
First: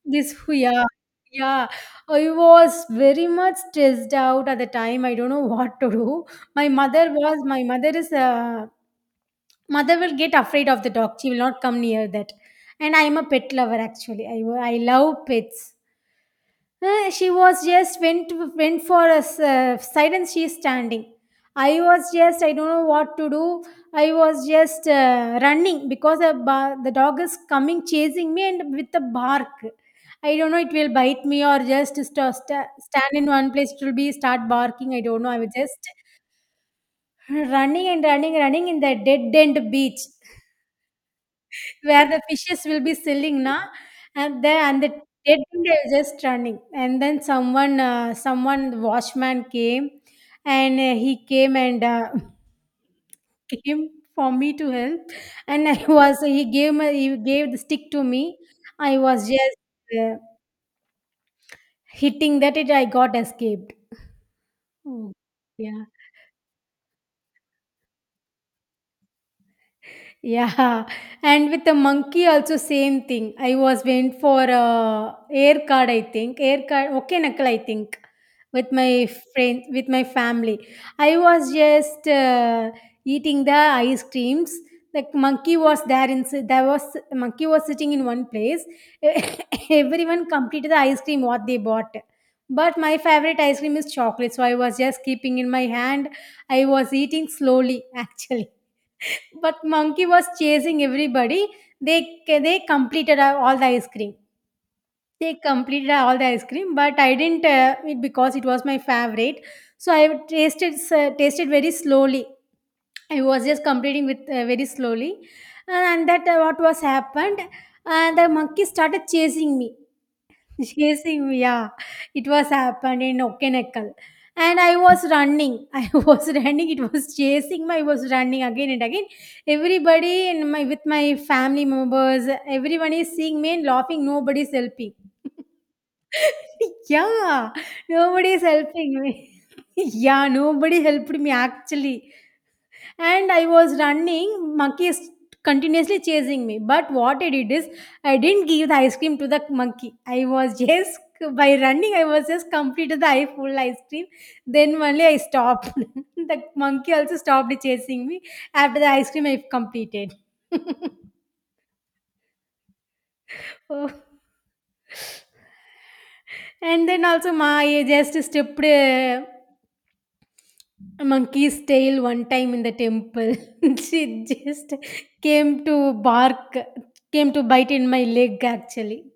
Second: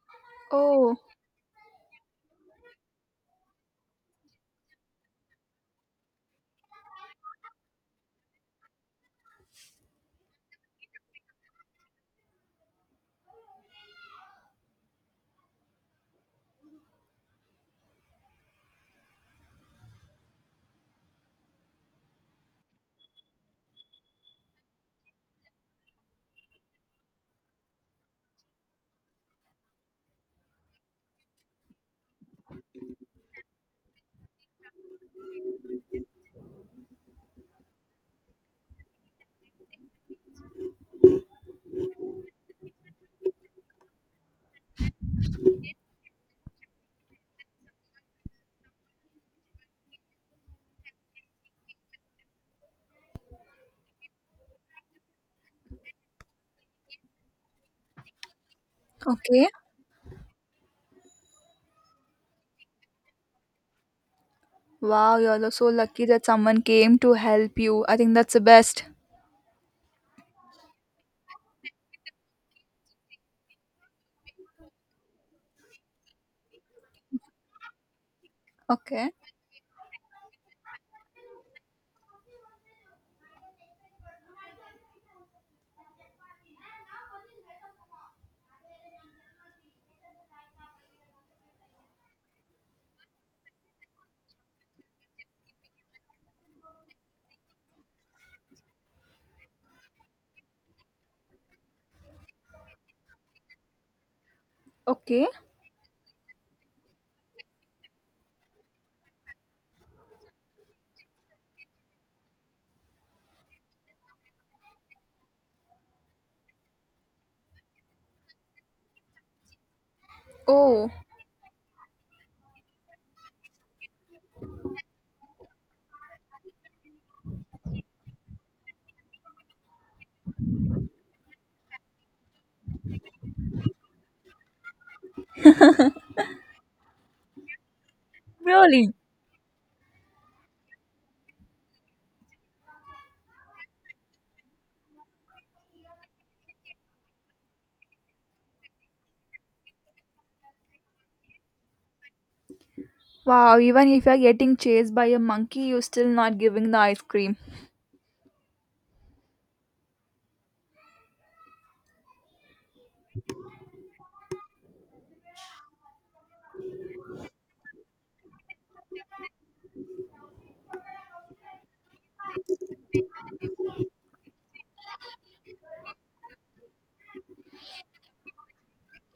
this yeah,
Oh.
yeah, I was very much stressed out at the time. I don't know what to do. My mother was. My mother is mother will get afraid of the dog, she will not come near that, and I am a pet lover actually, I love pets. She was just went for a s- side and she is standing. I was just, I don't know what to do. I was just running because the, ba- the dog is coming chasing me and with a bark. I don't know it will bite me or just stand in one place it will be start barking. I don't know, I was just running and running, running in the dead end beach where the fishes will be selling na, and the dead end are just running. And then someone someone, the watchman came, and he came and came for me to help. And I was, he gave the stick to me. I was
Okay.
just hitting that, it I got escaped. Oh,
Wow, you're so
yeah.
lucky that someone came to help you. I think that's the best.
Yeah, and with the monkey also same thing. I was went for air card, I think air card. Okay, knuckle, I think, with my
Okay.
friend, with my family. I was just eating the ice creams. The monkey was there, in there was monkey was sitting in one place. Everyone completed the ice cream what they bought. But my favorite ice cream is chocolate, so I was just keeping in my hand. I was eating slowly actually. But monkey was chasing everybody. They completed all the ice cream.
Okay.
They completed all the ice cream, but I didn't it because it was my favorite. So I tasted very slowly. I was just completing with very slowly, and that what was happened. And the monkey started chasing me.
Oh.
Chasing me, yeah. It was happened in Okenekkal. And I was running. I was running. It was chasing me. I was running again and again. Everybody in my with my family members, everyone is seeing me and laughing. Nobody's helping. Yeah. Nobody's
Really?
helping me. Yeah, nobody helped me actually, and I was running, monkey is continuously chasing me. But what I did is I didn't give the ice cream to the monkey. I was just by running, I was just completed the eye full
Wow,
ice
even
cream.
if you're getting
Then
chased
only
by
I
a monkey,
stopped.
you're still not
The
giving the
monkey
ice
also
cream.
stopped chasing me after the ice cream I completed. Oh. And then also my I just stepped a monkey's tail one time in the temple. She just came to bark, came to bite in my leg actually.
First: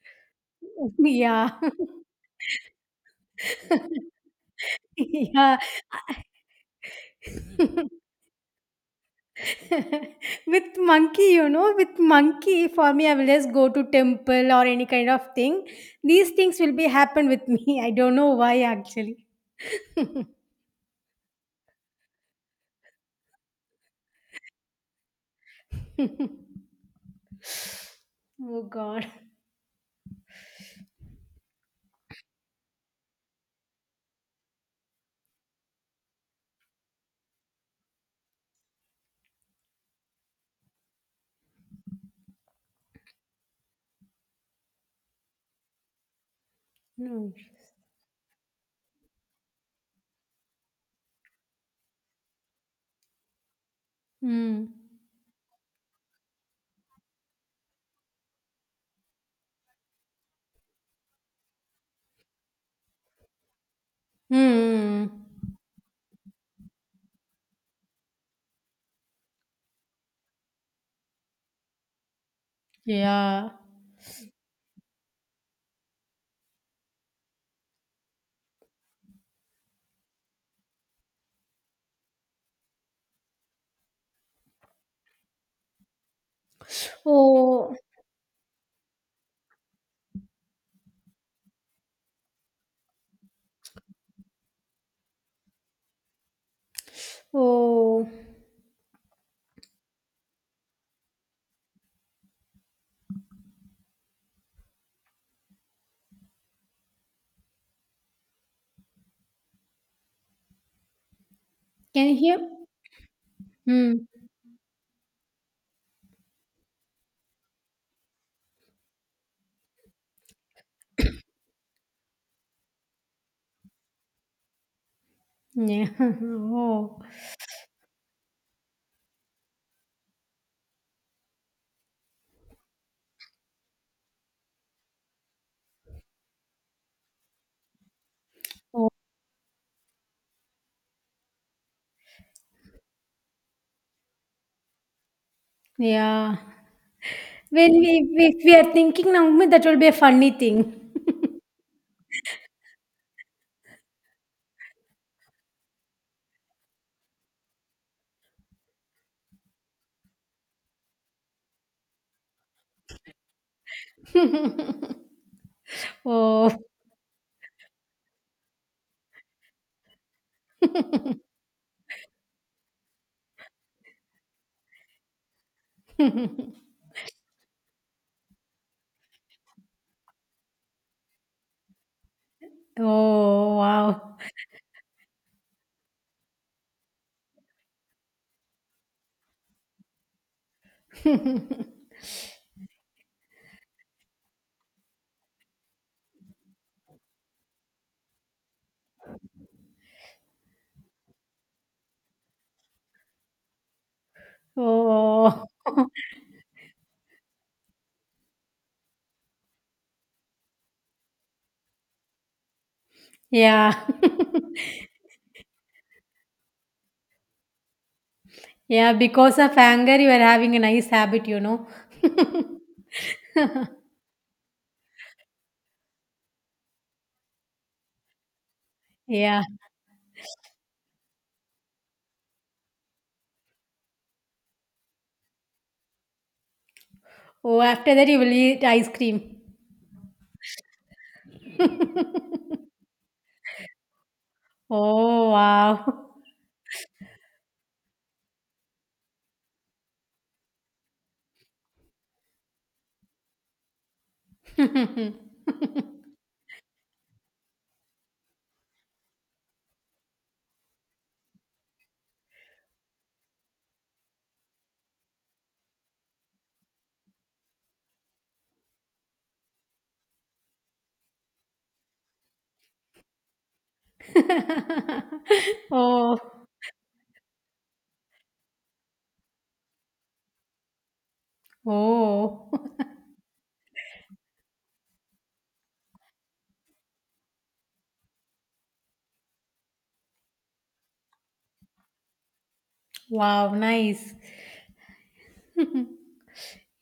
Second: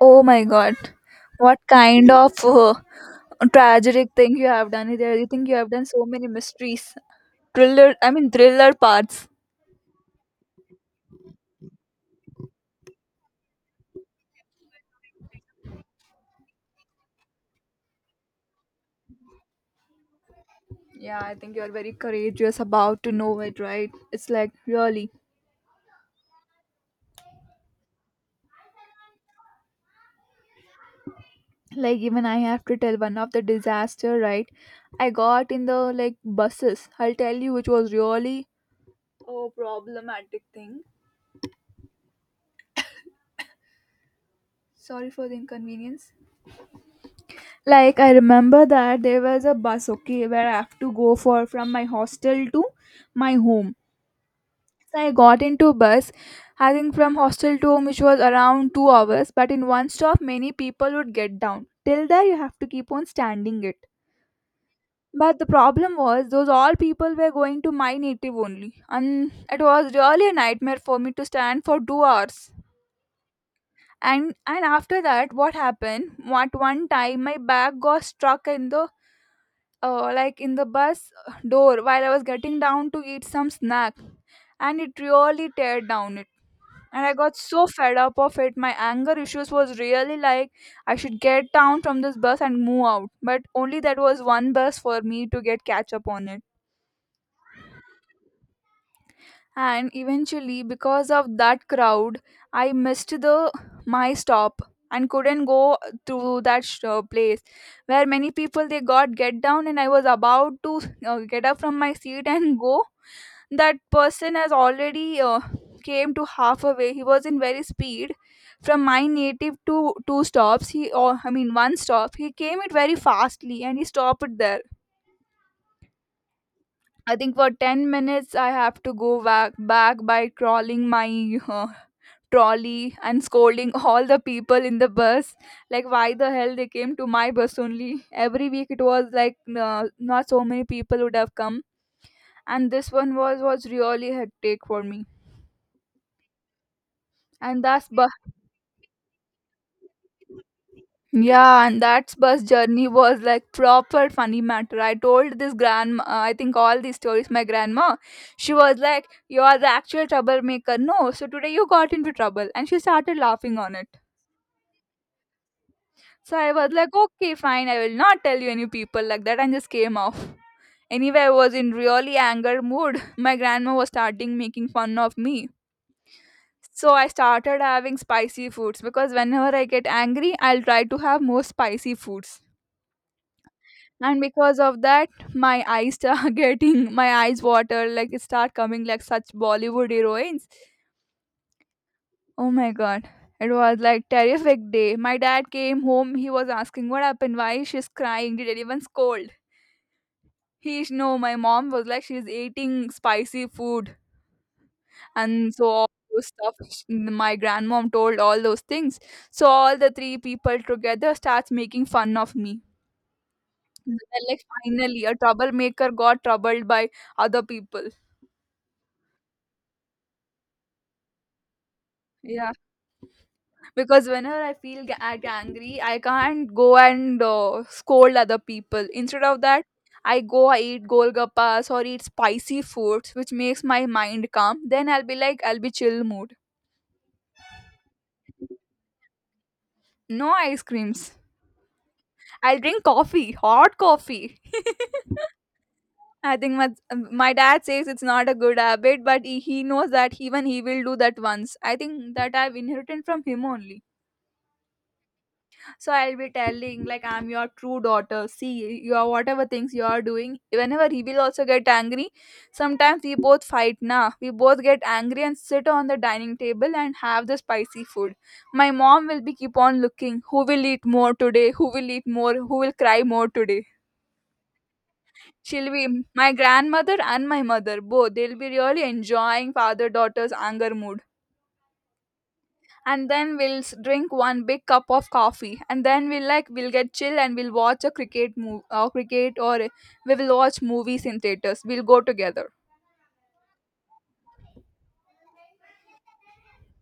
Oh my god.
Yeah.
What kind of tragic thing you have done there? You think you
Yeah.
have done so many mysteries, thriller, I mean, thriller parts.
With monkey, with monkey, for me I will just go to temple or any kind of thing, these things will be happen with me. I don't know why actually.
Yeah, I think you're very courageous about to know it, right? It's like really,
Oh god.
like even I have to tell one of the disaster, right? I got in the like buses. I'll tell you which was really oh problematic thing. Sorry for the inconvenience.
No.
Like I remember that there was a bus, okay, where I have to go for from my hostel to my home.
Mm.
So I got into a bus, I think from hostel to home, which was around 2 hours, but in one stop many people would get down. Till there you have to keep on standing it,
Mm.
but the problem was those all people were going to my native only, and it was really a nightmare for me to stand for 2 hours.
Yeah.
And after that what happened, what, one time my bag got stuck in the like in the bus door while I was getting down to eat some snack, and it really teared down it. And I got so
Oh.
fed up of it. My anger issues was really like I should get down from this bus and move out. But only that was one bus for me to get catch up on it.
Oh.
And eventually, because of that crowd, I missed the my stop and couldn't go through that place where many people they got get down. And I was about to get up from my
Can you
seat
hear?
and go. That
Mm.
person has already came to half a he was in very speed. From my native to two stops he, or I mean one stop, he came it very fastly and he stopped it there.
Yeah.
I think for 10 minutes I have to go back back by crawling my uh, trolley and scolding all the people in the bus like why the hell they came to my bus only. Every week it
Oh. Oh.
was like not so many people would have come, and this one was really hectic for me.
Yeah.
And
When
that's
we
bus.
if we are thinking now, Umid, that will be a funny thing.
Yeah, and that bus journey was like proper funny matter. I told this grandma, I think all these stories, my grandma. She was like, "You are the actual troublemaker. No, so today you got into trouble." And she started laughing on it. So
Oh.
I was like, "Okay, fine, I will not tell you any people like that." And just came off. Anyway, I was in really anger mood. My grandma was starting making fun of me. So I started having spicy foods because whenever I get angry, I'll try to have more spicy foods.
Oh. Wow.
And because of that, my eyes start getting, my eyes water, like it start coming like such bollywood heroines. Oh my god. It was like terrific day. My dad came home, he was asking what happened, why she's crying, did anyone scold he. No, my mom was like she's eating spicy food.
Oh.
And so all those stuff my grandmom told all those things. So all the three people together starts making fun of me.
Yeah.
Then, like finally a troublemaker got troubled by other people.
Yeah. Because of anger, you are having a nice habit,
Yeah, because whenever I feel angry, I can't go and scold other people. Instead of
Yeah.
that, I eat golgappas or eat spicy foods which makes my mind calm. Then I'll be like, I'll be chill mood.
Oh, after that you will eat ice cream.
No ice creams. I'll drink coffee, hot coffee.
Oh, wow.
I think my dad says it's not a good habit, but he knows that even he will do that once. I think that I've inherited from him only. So I'll be telling like I'm your true daughter. See your whatever things you are doing. Whenever he will also get angry, sometimes we both fight now. We both get angry and sit on the dining table and have the spicy food. My mom will be keep on looking. Who will eat more today? Who will eat more? Who will cry more today? She'll be,
Oh,
my grandmother and my mother both. They'll be really enjoying father daughter's anger mood.
oh.
And then we'll drink one big cup of coffee, and then we'll like we'll get chill and we'll watch a cricket move or cricket or we will watch movies in theaters, we'll go together.
Wow, nice.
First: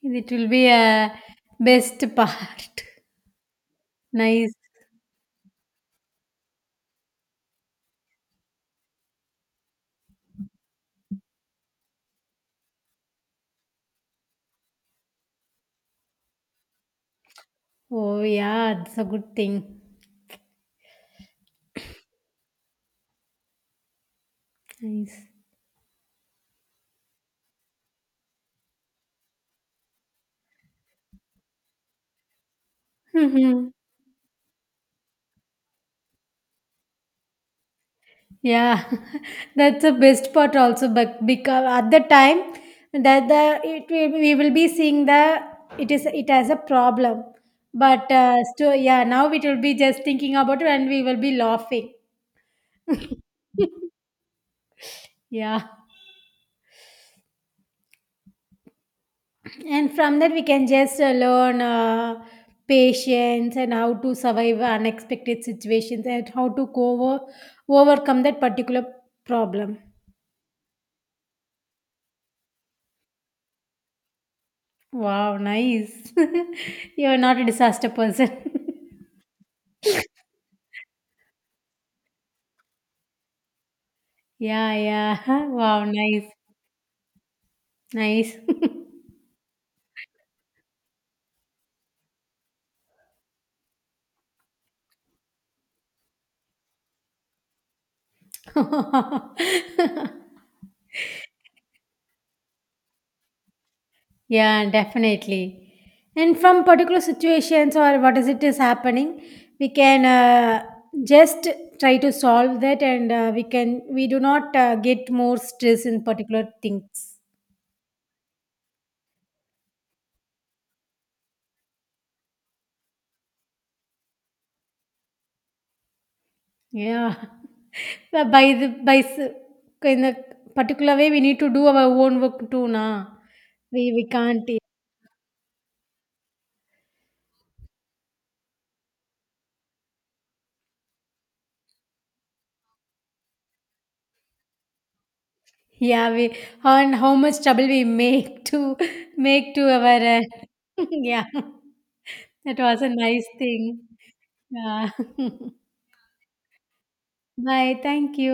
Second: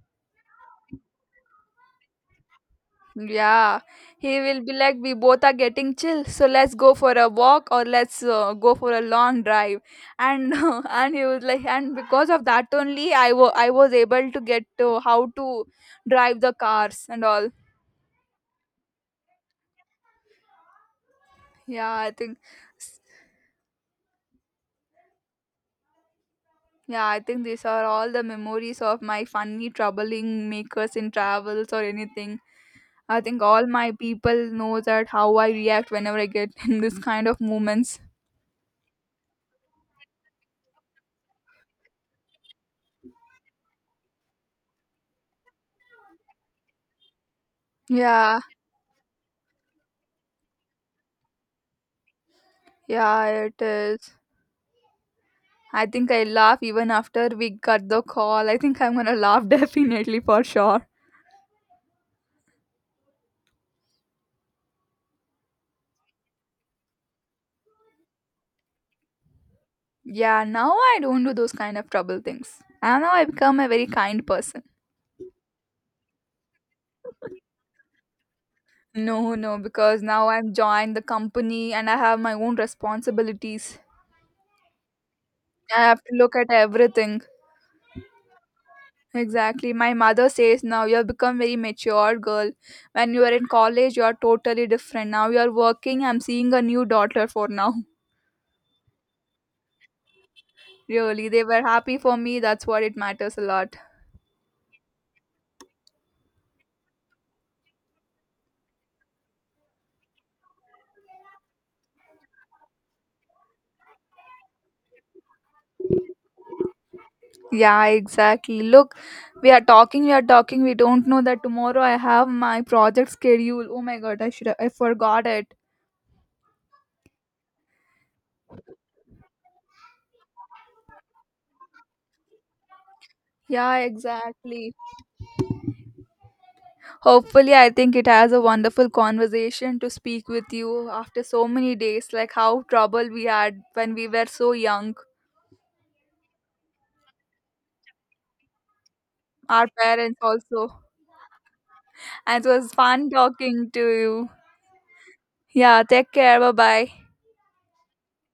It will be a best part.
Yeah, he
Nice.
will be like we both are getting chill, so let's go for a walk or let's go for a long drive. And And he was like, and because of that only I was able to get to how to drive the cars and all.
Oh, yeah, it's a good thing.
Yeah, I think
Nice.
yeah, I think these are all the memories of my funny troubling makers in travels or anything. I think all my people know that how I react whenever I get in this kind of moments.
Yeah, that's the best part also. But because at the time that the it will- we will be seeing the it is it has a problem, but
Yeah,
still yeah now it will be just thinking about it and we will be laughing.
yeah, it is.
Yeah,
I think I laugh even after we cut the call. I think I'm gonna laugh
and from
definitely
that we
for
can
sure.
just learn patience and how to survive unexpected situations and how to go over, overcome that particular problem.
Yeah, now I don't do those kind of trouble things. And now I become a very kind person.
Wow, nice. You're not a disaster person.
No, no, because now I'm joined the company and I have my own responsibilities.
Yeah, yeah.
I
Wow,
have to
nice.
look at everything.
Nice.
Exactly. My mother says now you have become very mature girl. When you were in college, you are totally different. Now you are working. I'm seeing a new daughter for now. Really, they were happy for me. That's what it matters a lot.
Yeah, definitely. And from particular situations or what is it is happening, we can just try to solve that, and we can, we do not get more stress in particular things.
Yeah, exactly. Look, we are talking. We don't know that tomorrow I have my project schedule. Oh my god, I forgot it.
Yeah. But by the by s- in a particular way we need to do our own work too na,
Yeah,
we can't.
exactly. Hopefully, I think it has a wonderful conversation to speak with you after so many days, like how trouble we had when we were so young,
Yeah we, and how much trouble we make to make to
our
our
parents also.
yeah
And it
that
was
was a
fun
nice
talking
thing.
to you.
Yeah.
Yeah, take care. Bye bye.
Bye, thank you.